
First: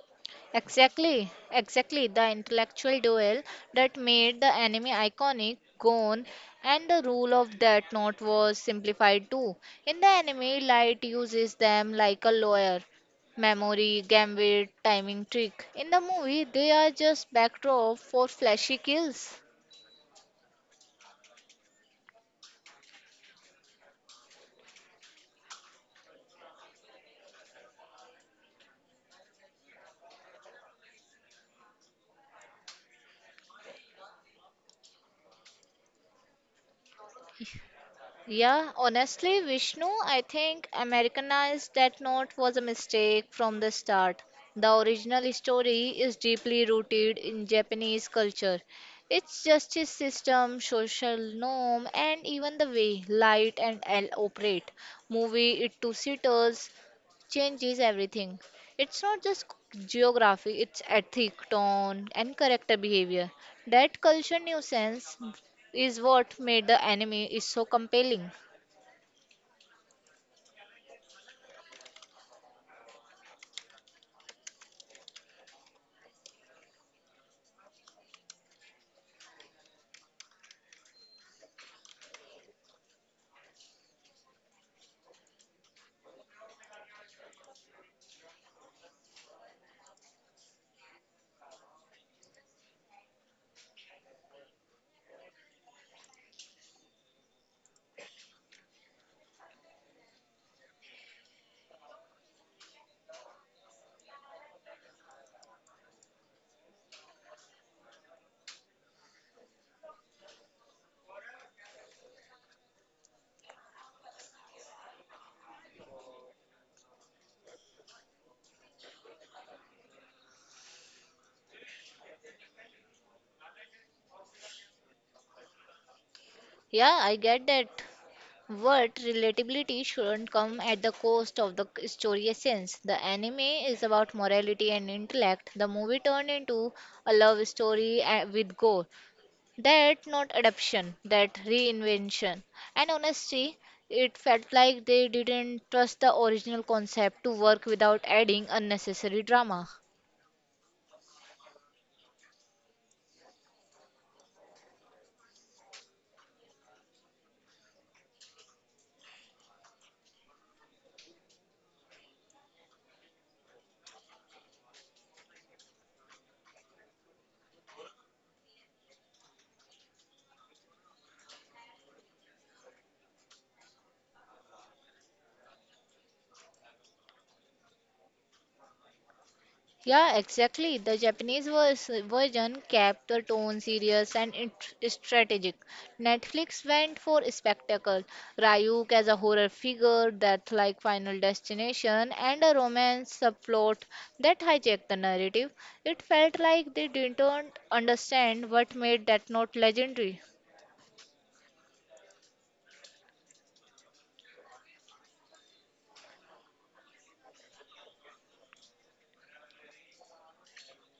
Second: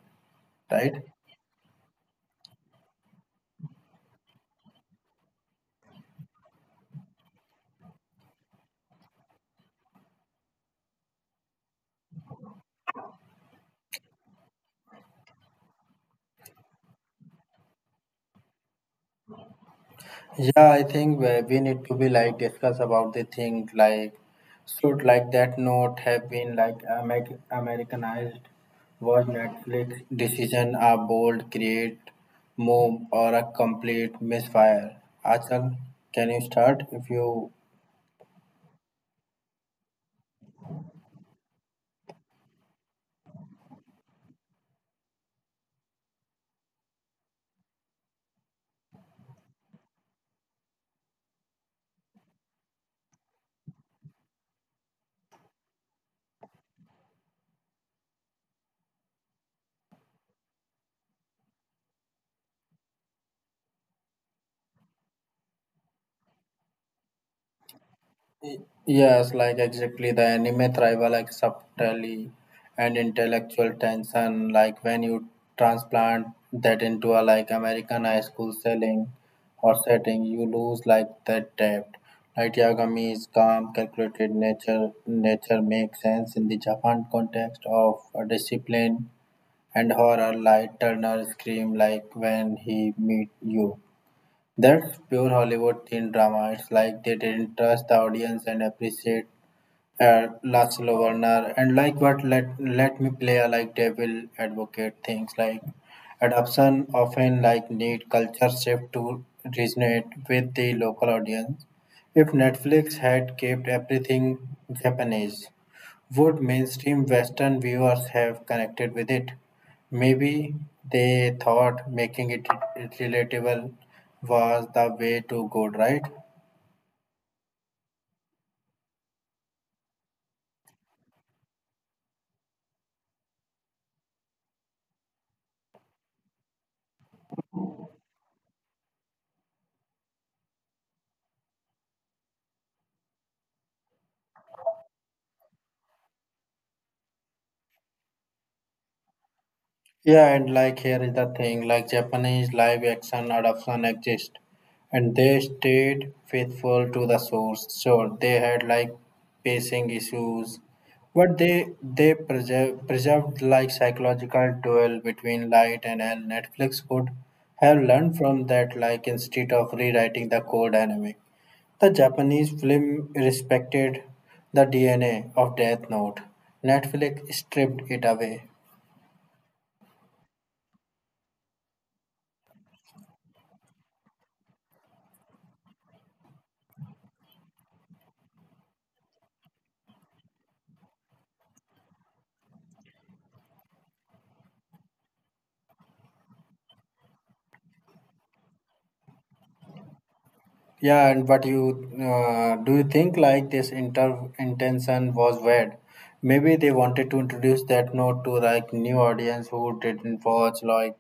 Speaker 1: right?
Speaker 2: Exactly, exactly. The intellectual duel that made the anime iconic, gone, and the rule of that knot was simplified too. In the anime, Light uses them like a lawyer. Memory, gambit, timing trick. In the movie, they are just backdrop for flashy kills.
Speaker 1: Yeah, I think we need to be like discuss about the thing like should like that note have been like Americanized? Was Netflix decision a bold, create move or a complete misfire? Achal, can you start if you?
Speaker 2: Yeah, honestly, Vishnu, I think Americanized that note was a mistake from the start. The original story is deeply rooted in Japanese culture. Its justice system, social norm, and even the way light and L operate. Movie it to sitters changes everything. It's not just geography, it's ethic, tone, and character behavior. That culture nuisance is what made the anime is so compelling.
Speaker 1: Yes, like exactly the anime thrival like subtly and intellectual tension, like when you transplant that into a like American high school selling or setting, you lose like that depth. Like Yagami is calm, calculated nature makes sense in the Japan context of a discipline and horror like Turner scream like when he meet you. That's pure Hollywood teen drama. It's like they didn't trust the audience and appreciate Laszlo Werner and like what let me play a like devil advocate things like adoption often like need culture shift to resonate with the local audience. If Netflix had kept everything Japanese, would mainstream Western viewers have connected with it? Maybe they thought making it relatable was the way to go, right?
Speaker 2: Yeah, I get that. But relatability shouldn't come at the cost of the story essence. The anime is about morality and intellect. The movie turned into a love story with gore. That not adaptation, that reinvention. And honestly, it felt like they didn't trust the original concept to work without adding unnecessary drama.
Speaker 1: Yeah, and like here is the thing like Japanese live action adaptation exist and they stayed faithful to the source. Sure, they had like pacing issues, but they preserved like psychological duel between light and hell. Netflix could have learned from that, like instead of rewriting the core dynamic. The Japanese film respected the DNA of Death Note. Netflix stripped it away.
Speaker 2: Yeah, exactly. The Japanese version kept the tone serious and strategic. Netflix went for spectacle. Ryuk as a horror figure, death like Final Destination, and a romance subplot that hijacked the narrative. It felt like they didn't understand what made that note legendary.
Speaker 1: Yeah, and but you do you think like this inter intention was weird? Maybe they wanted to introduce that note to like new audience who didn't watch like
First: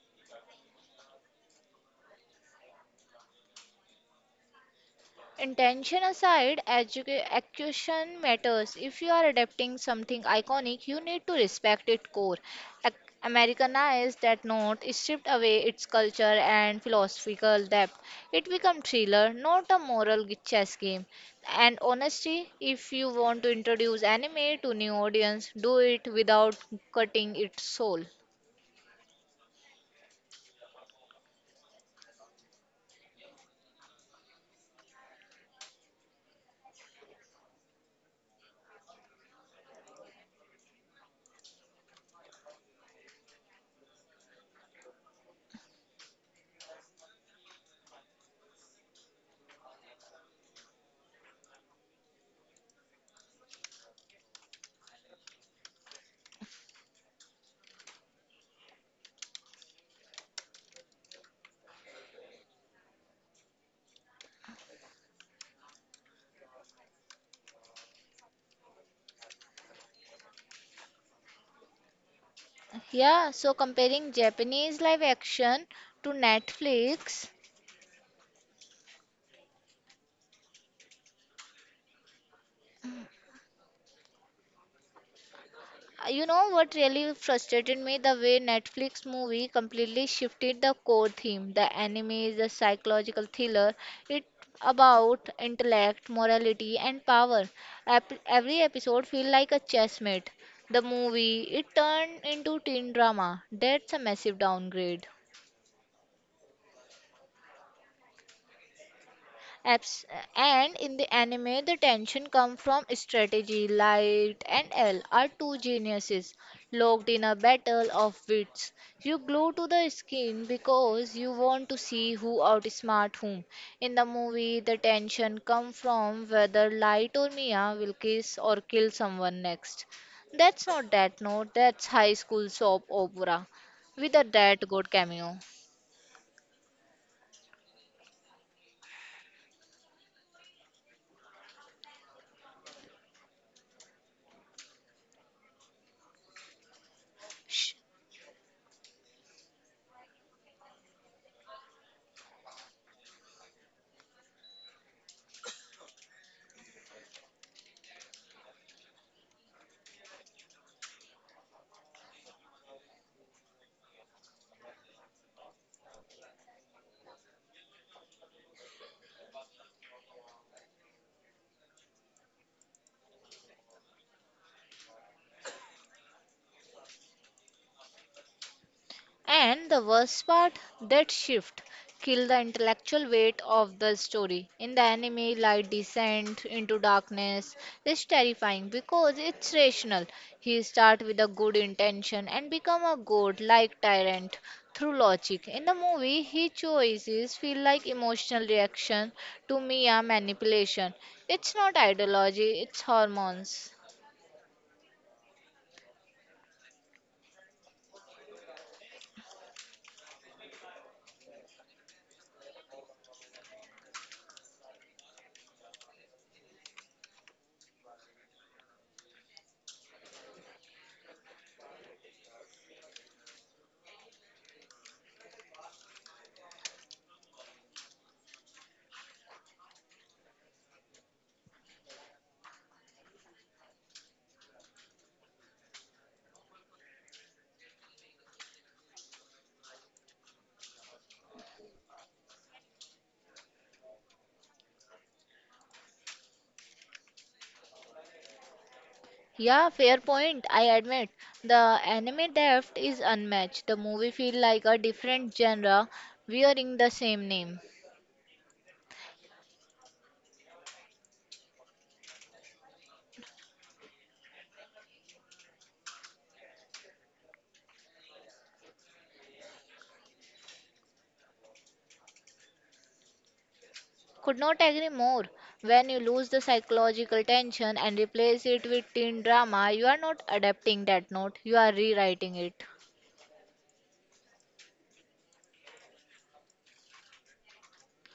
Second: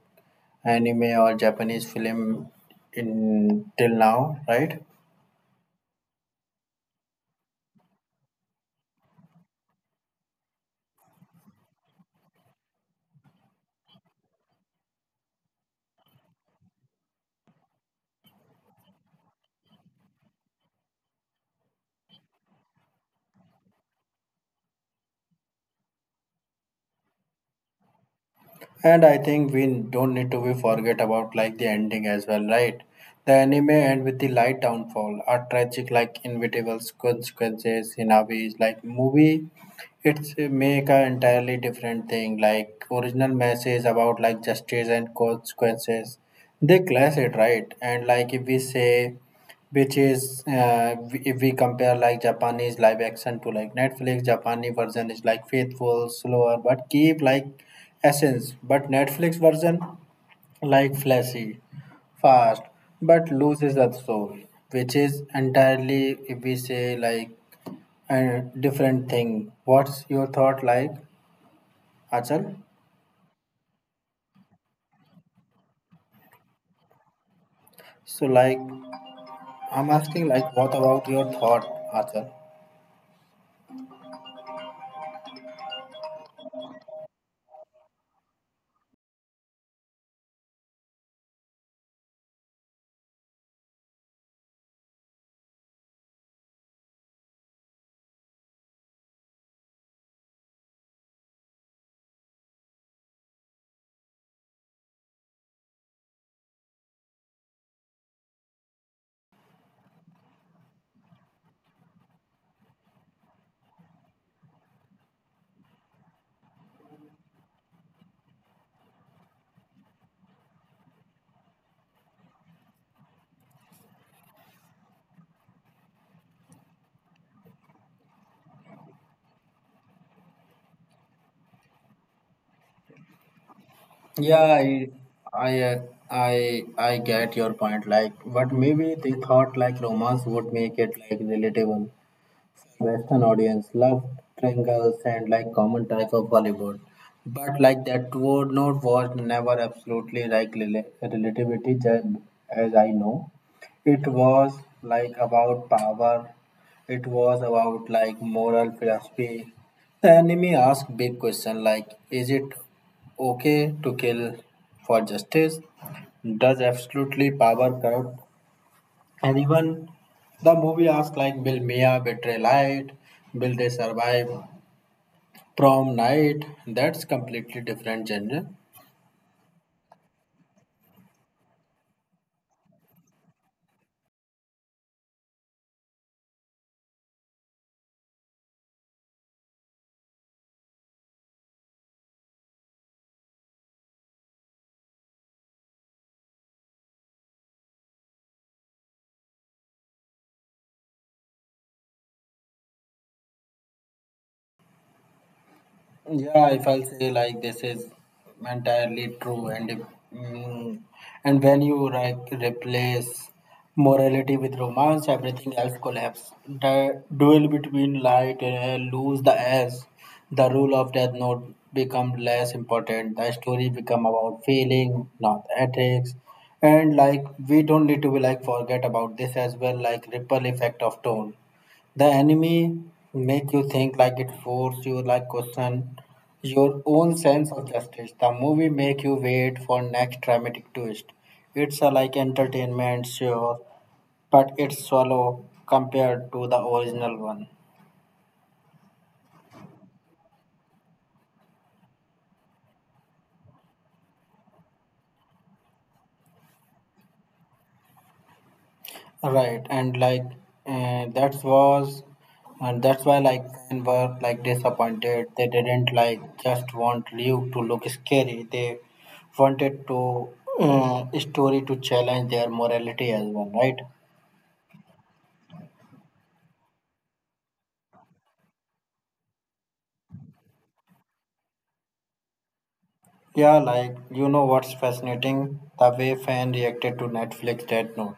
Speaker 1: anime or Japanese film in till now, right?
Speaker 2: Intention aside, execution matters. If you are adapting something iconic, you need to respect its core. Ac- Americanize that note, stripped away its culture and philosophical depth. It becomes thriller, not a moral chess game. And honestly, if you want to introduce anime to new audience, do it without cutting its soul.
Speaker 1: And I think we don't need to be forget about like the ending as well, right? The anime end with the light downfall, a tragic like inevitable consequences in a way. It's like movie, it's make a entirely different thing. Like original message about like justice and consequences, they clash it right and like if we say which is if we compare like japanese live action to like netflix japanese version is like faithful slower but keep like essence but netflix version like flashy fast but loses the soul which is entirely if we say like a different thing what's your thought like achal
Speaker 2: Yeah, so comparing Japanese live action to Netflix.
Speaker 1: so like I'm asking like what about your thought achal.
Speaker 2: You know what really frustrated me? The way Netflix movie completely shifted the core theme. The anime is a psychological thriller. It about intellect, morality, and power. Every episode feel like a chess mate. The movie it turned into teen drama. That's a massive downgrade. Abs- and in the anime, the tension comes from strategy. Light and L are two geniuses locked in a battle of wits. You glue to the skin because you want to see who outsmart whom. In the movie, the tension comes from whether Light or Mia will kiss or kill someone next. That's not that note, that's high school soap opera with a
Speaker 1: Yeah,
Speaker 2: that good cameo.
Speaker 1: I, uh, I get your point. Like, but maybe they thought like romance would make it like relatable. Western audience loved triangles and like common type of Hollywood. But
Speaker 2: Shh.
Speaker 1: like that word note was never absolutely like relativity as I know. It was like about power. It was about like moral philosophy. The enemy asked big question like is it okay to kill for justice? Does absolutely power corrupt and even the movie asks like, will Mia betray light? Will they survive prom night? That's completely different genre.
Speaker 2: And the worst part, that shift killed the intellectual weight of the story. In the anime, light descent into darkness is terrifying because it's rational. He start with a good intention and become a god like tyrant through logic. In the movie, his choices feel like emotional reaction to Mia manipulation. It's not ideology, it's hormones.
Speaker 1: Yeah, if I'll say like this is entirely true, and if, mm, and when you like replace morality with romance, everything else collapses. The duel between light and air lose the edge. The rule of death note become less important. The story become about feeling, not ethics. And like we don't need to be like forget about this as well, like ripple effect of tone the anime make you think like it force you like question your own sense of justice. The movie make you wait for next dramatic twist. It's a like entertainment sure, but it's shallow compared to the original one.
Speaker 2: Yeah, fair point. I admit the anime depth is unmatched. The movie feel like a different genre wearing the same name.
Speaker 1: Right, and like uh, that was, and that's why like Ken were like disappointed. They didn't like just want Liu to look scary. They wanted to story to challenge their morality as well, right?
Speaker 2: Could not agree more. When you lose the psychological tension and replace it with teen drama, you are not adapting that note. You are rewriting it.
Speaker 1: Yeah, like you know what's fascinating? The way fan reacted to Netflix Death Note.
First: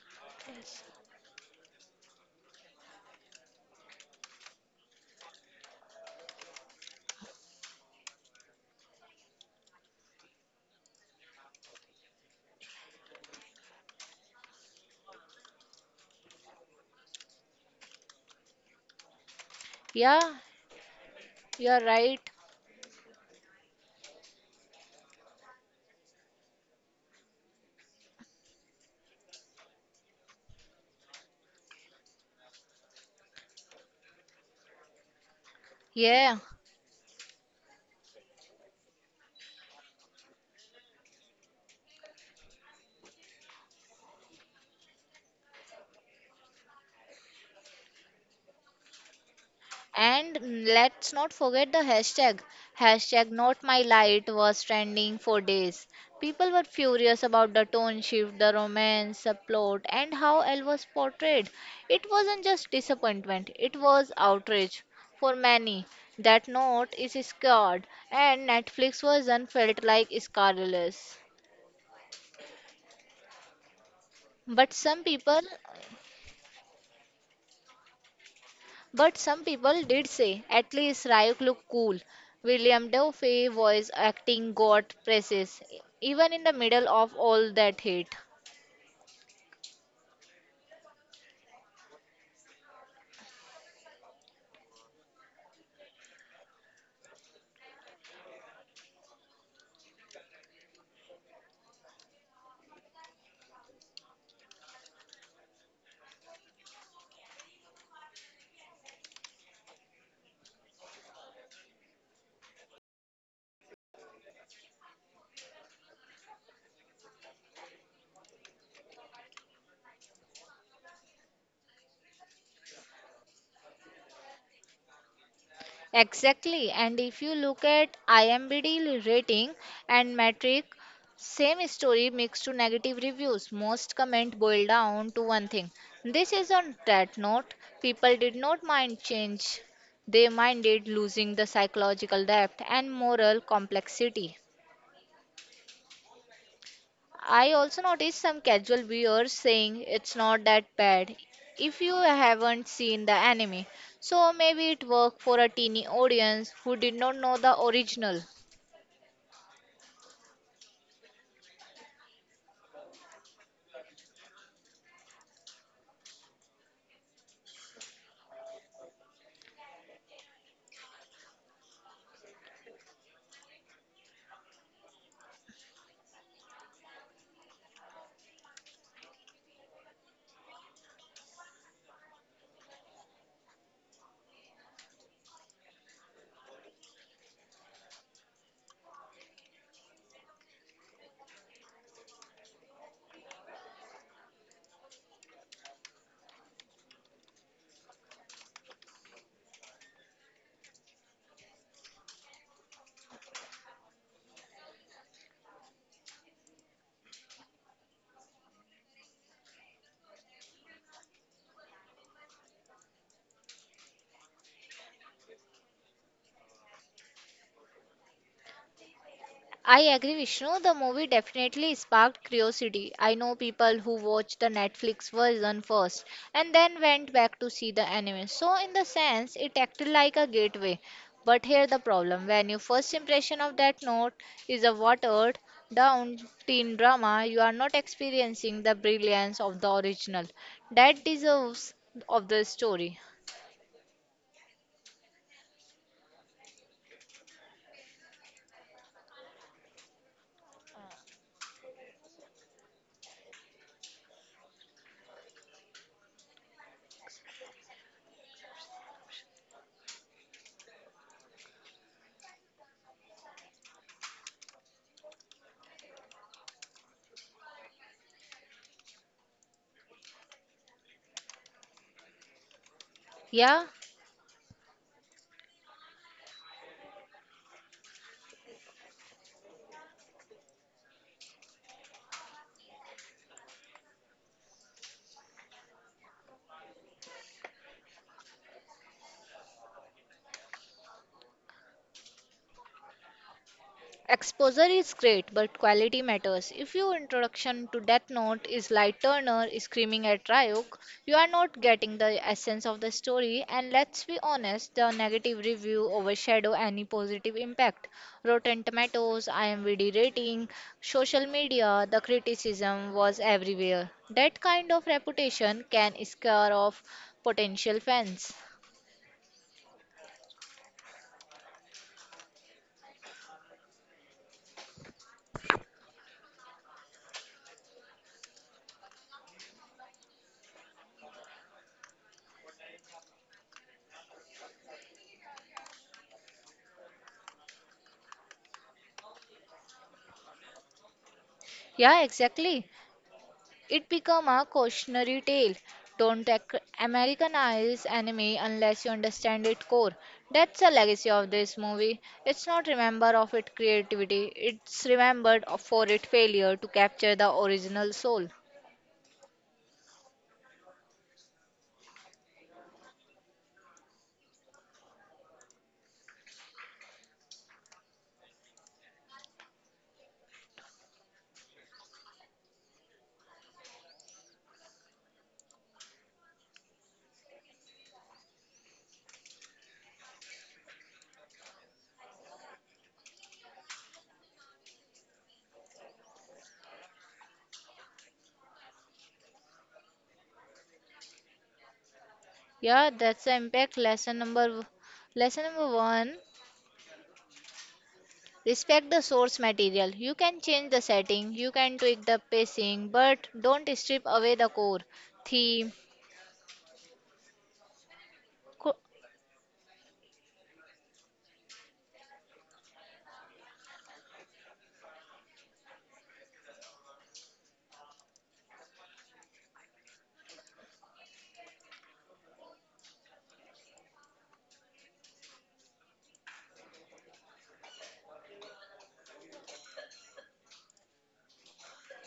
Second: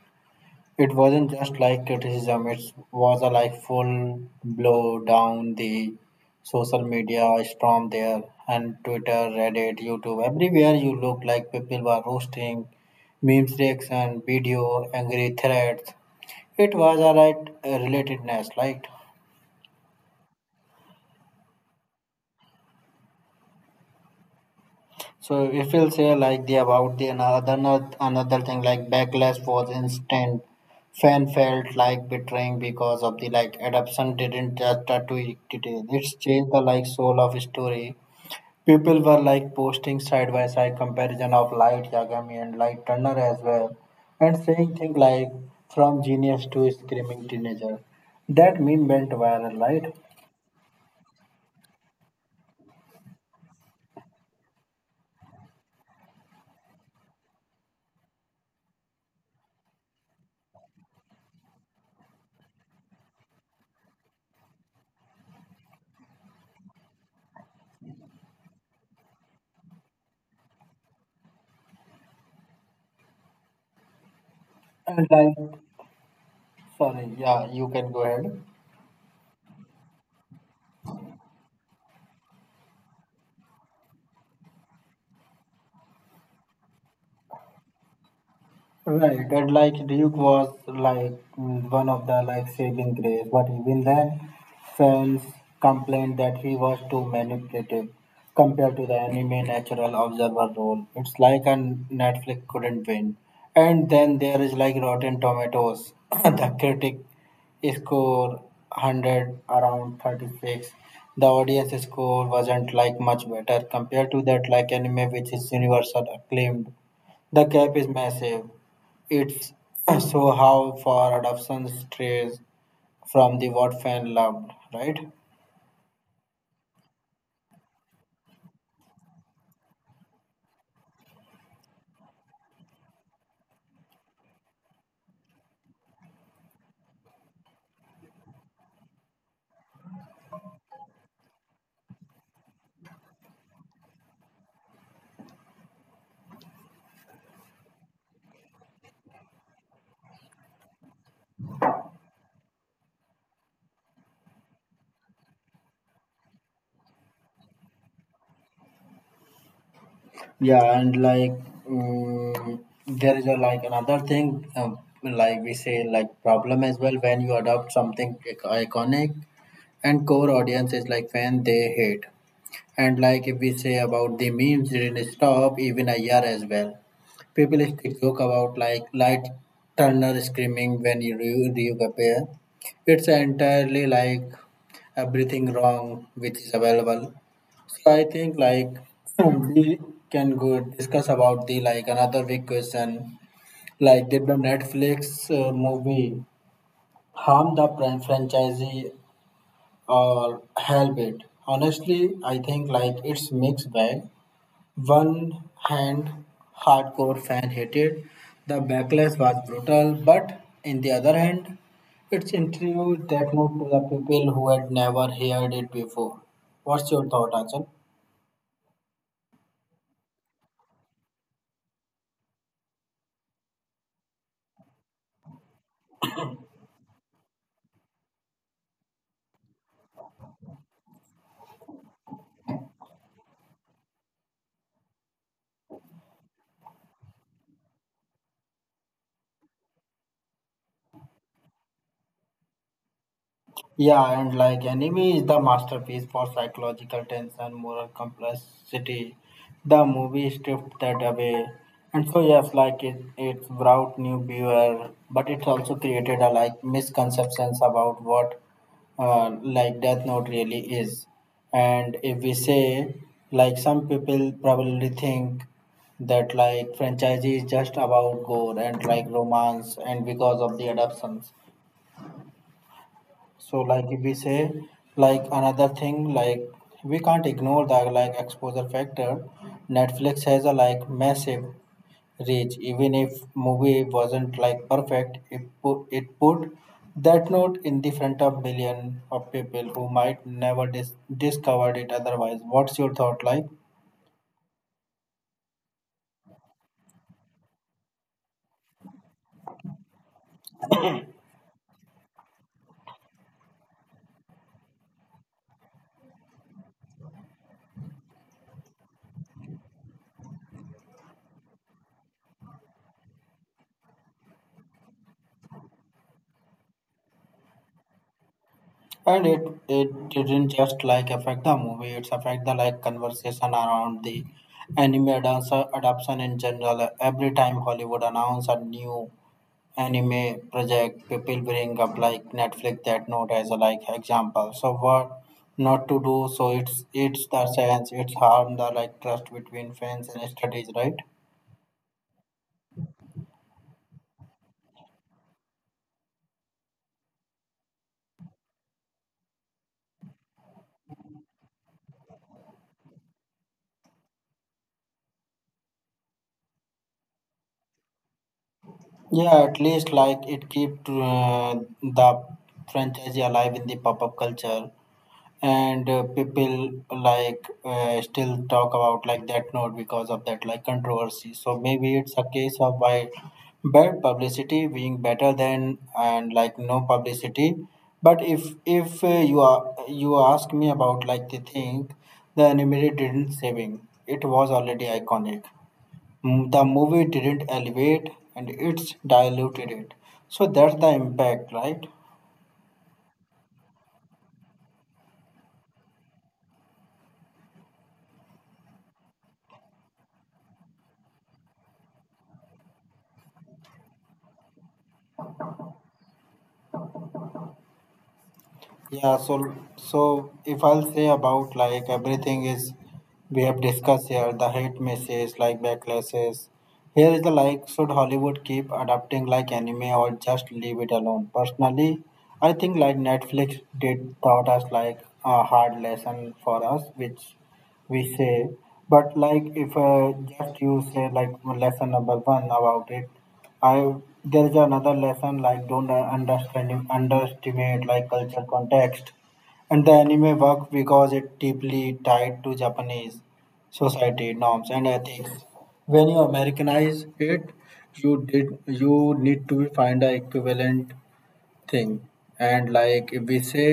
Speaker 1: It wasn't just like criticism, it was a like full blow down the social media storm there, and Twitter, Reddit, YouTube, everywhere you look like people were roasting, memes reaction, video, angry threads. It was a right relatedness, right?
Speaker 2: Yeah, you are right.
Speaker 1: So if we'll say like the another thing like backlash was instant. Fan felt like betraying because of the like adoption didn't just to it- It's
Speaker 2: Yeah.
Speaker 1: changed the like soul of story. People were like posting side by side comparison of Light Yagami and Light Turner as well, and saying things like from genius to screaming teenager. That meme went viral, right?
Speaker 2: And let's not forget the hashtag. Hashtag not my light was trending for days. People were furious about the tone shift, the romance, the plot, and how Elle was portrayed. It wasn't just disappointment, it was outrage. For many, that note is scarred, and Netflix version felt like scarless. But some
Speaker 1: And like,
Speaker 2: people
Speaker 1: sorry, yeah, you can go ahead.
Speaker 2: But some people did say, at least Ryuk looked cool. William Dafoe voice acting got praises, even in the middle of all that hate.
Speaker 1: Right, and like Duke was like one of the like saving grace, but even then, fans complained that he was too manipulative compared to the anime natural observer role. It's like a Netflix couldn't win. And then there is like Rotten Tomatoes, the critic score 100 around 36. The audience score wasn't like much better compared to that like anime which is universal acclaimed, the gap is massive. It's so how for adoption strays from the what fan loved, right?
Speaker 2: Exactly, and if you look at IMDb rating and metric, same story mixed to negative reviews. Most comment boil down to one thing. This is on that note, people did not mind change. They minded losing the psychological depth and moral complexity. I also noticed some casual viewers saying it's not that bad if you haven't seen the anime. So maybe it worked for a teeny audience who did not know the original.
Speaker 1: Yeah, and like mm there is a, like another thing, like we say, like problem as well when you adopt something ic- iconic and core audience is like fan they hate. And like if we say about the memes didn't stop even a year as well. People still joke about like light Turner screaming when you re- reappear. It's entirely like everything wrong which is available. So I think like we can go discuss about the like another big question like did the Netflix movie harm the fran- franchisee or help it? Honestly, I think like it's mixed bag one hand, hardcore fan hated the backlash was brutal, but in the other hand, its introduced that move to the people who had never heard it before. What's your thought, Achal?
Speaker 2: I agree, Vishnu. The movie definitely sparked curiosity. I know people who watched the Netflix version first and then went back to see the anime. So, in the sense, it acted like a gateway. But here the problem when your first impression of that note is a watered down teen drama, you are not experiencing the brilliance of the original that deserves of the story.
Speaker 1: Yeah, and like Enemy is the masterpiece for psychological tension, moral complexity. The movie stripped that away. And so yes, like it brought new viewer, but it also created a like misconceptions about what like death note really is, and if we say like some people probably think that like franchise is just about gore and like romance and because of the adaptations. So
Speaker 2: Yeah.
Speaker 1: like if we say like another thing like we can't ignore the like exposure factor, netflix has a like massive reach. Even if movie wasn't like perfect, it put that note in the front of million of people who might never dis- discovered it otherwise. What's your thought like?
Speaker 2: Exposure is great, but quality matters. If your introduction to Death Note is like Turner screaming at Ryuk, you are not getting the essence of the story. And let's be honest, the negative review overshadow any positive impact. Rotten Tomatoes, IMDb rating, social media, the criticism was everywhere. That kind of reputation can scare off potential fans.
Speaker 1: And it didn't just like affect the movie. It's affect the like conversation around the anime dancer adoption in general. Every time Hollywood announce a new anime project people bring up like Netflix that note as a like example. So what not to do? So it's the sense it's harm the like trust between fans and studies, right?
Speaker 2: Yeah, exactly. It become a cautionary tale. Don't Americanize anime unless you understand its core. That's a legacy of this movie. It's not remembered of its creativity. It's remembered for its failure to capture the original soul.
Speaker 1: Yeah, at least like it keep the franchise alive in the pop up culture, and people like still talk about like that note because of that like controversy, so maybe it's a case of why bad publicity being better than and like no publicity. But if you are you ask me about like the thing the anime didn't saving, it was already iconic. Mm, the movie didn't elevate, and it's diluted it, so that's the impact, right?
Speaker 2: Yeah, that's the impact lesson number one. Respect the source material. You can change the setting, you can tweak the pacing, but don't strip away the core theme,
Speaker 1: Yeah, so so if I'll say about like everything is we have discussed here, the hate messages like backlashes. Here is the like should Hollywood keep adapting like anime or just leave it alone? Personally, I think like Netflix did taught us like a hard lesson for us, which we say. But like if just you say like lesson number one about it, I there's another lesson like don't understand underestimate like culture context, and the anime work because it deeply tied to Japanese society norms and ethics. When you Americanize it, you did you need to find a equivalent thing, and like if we say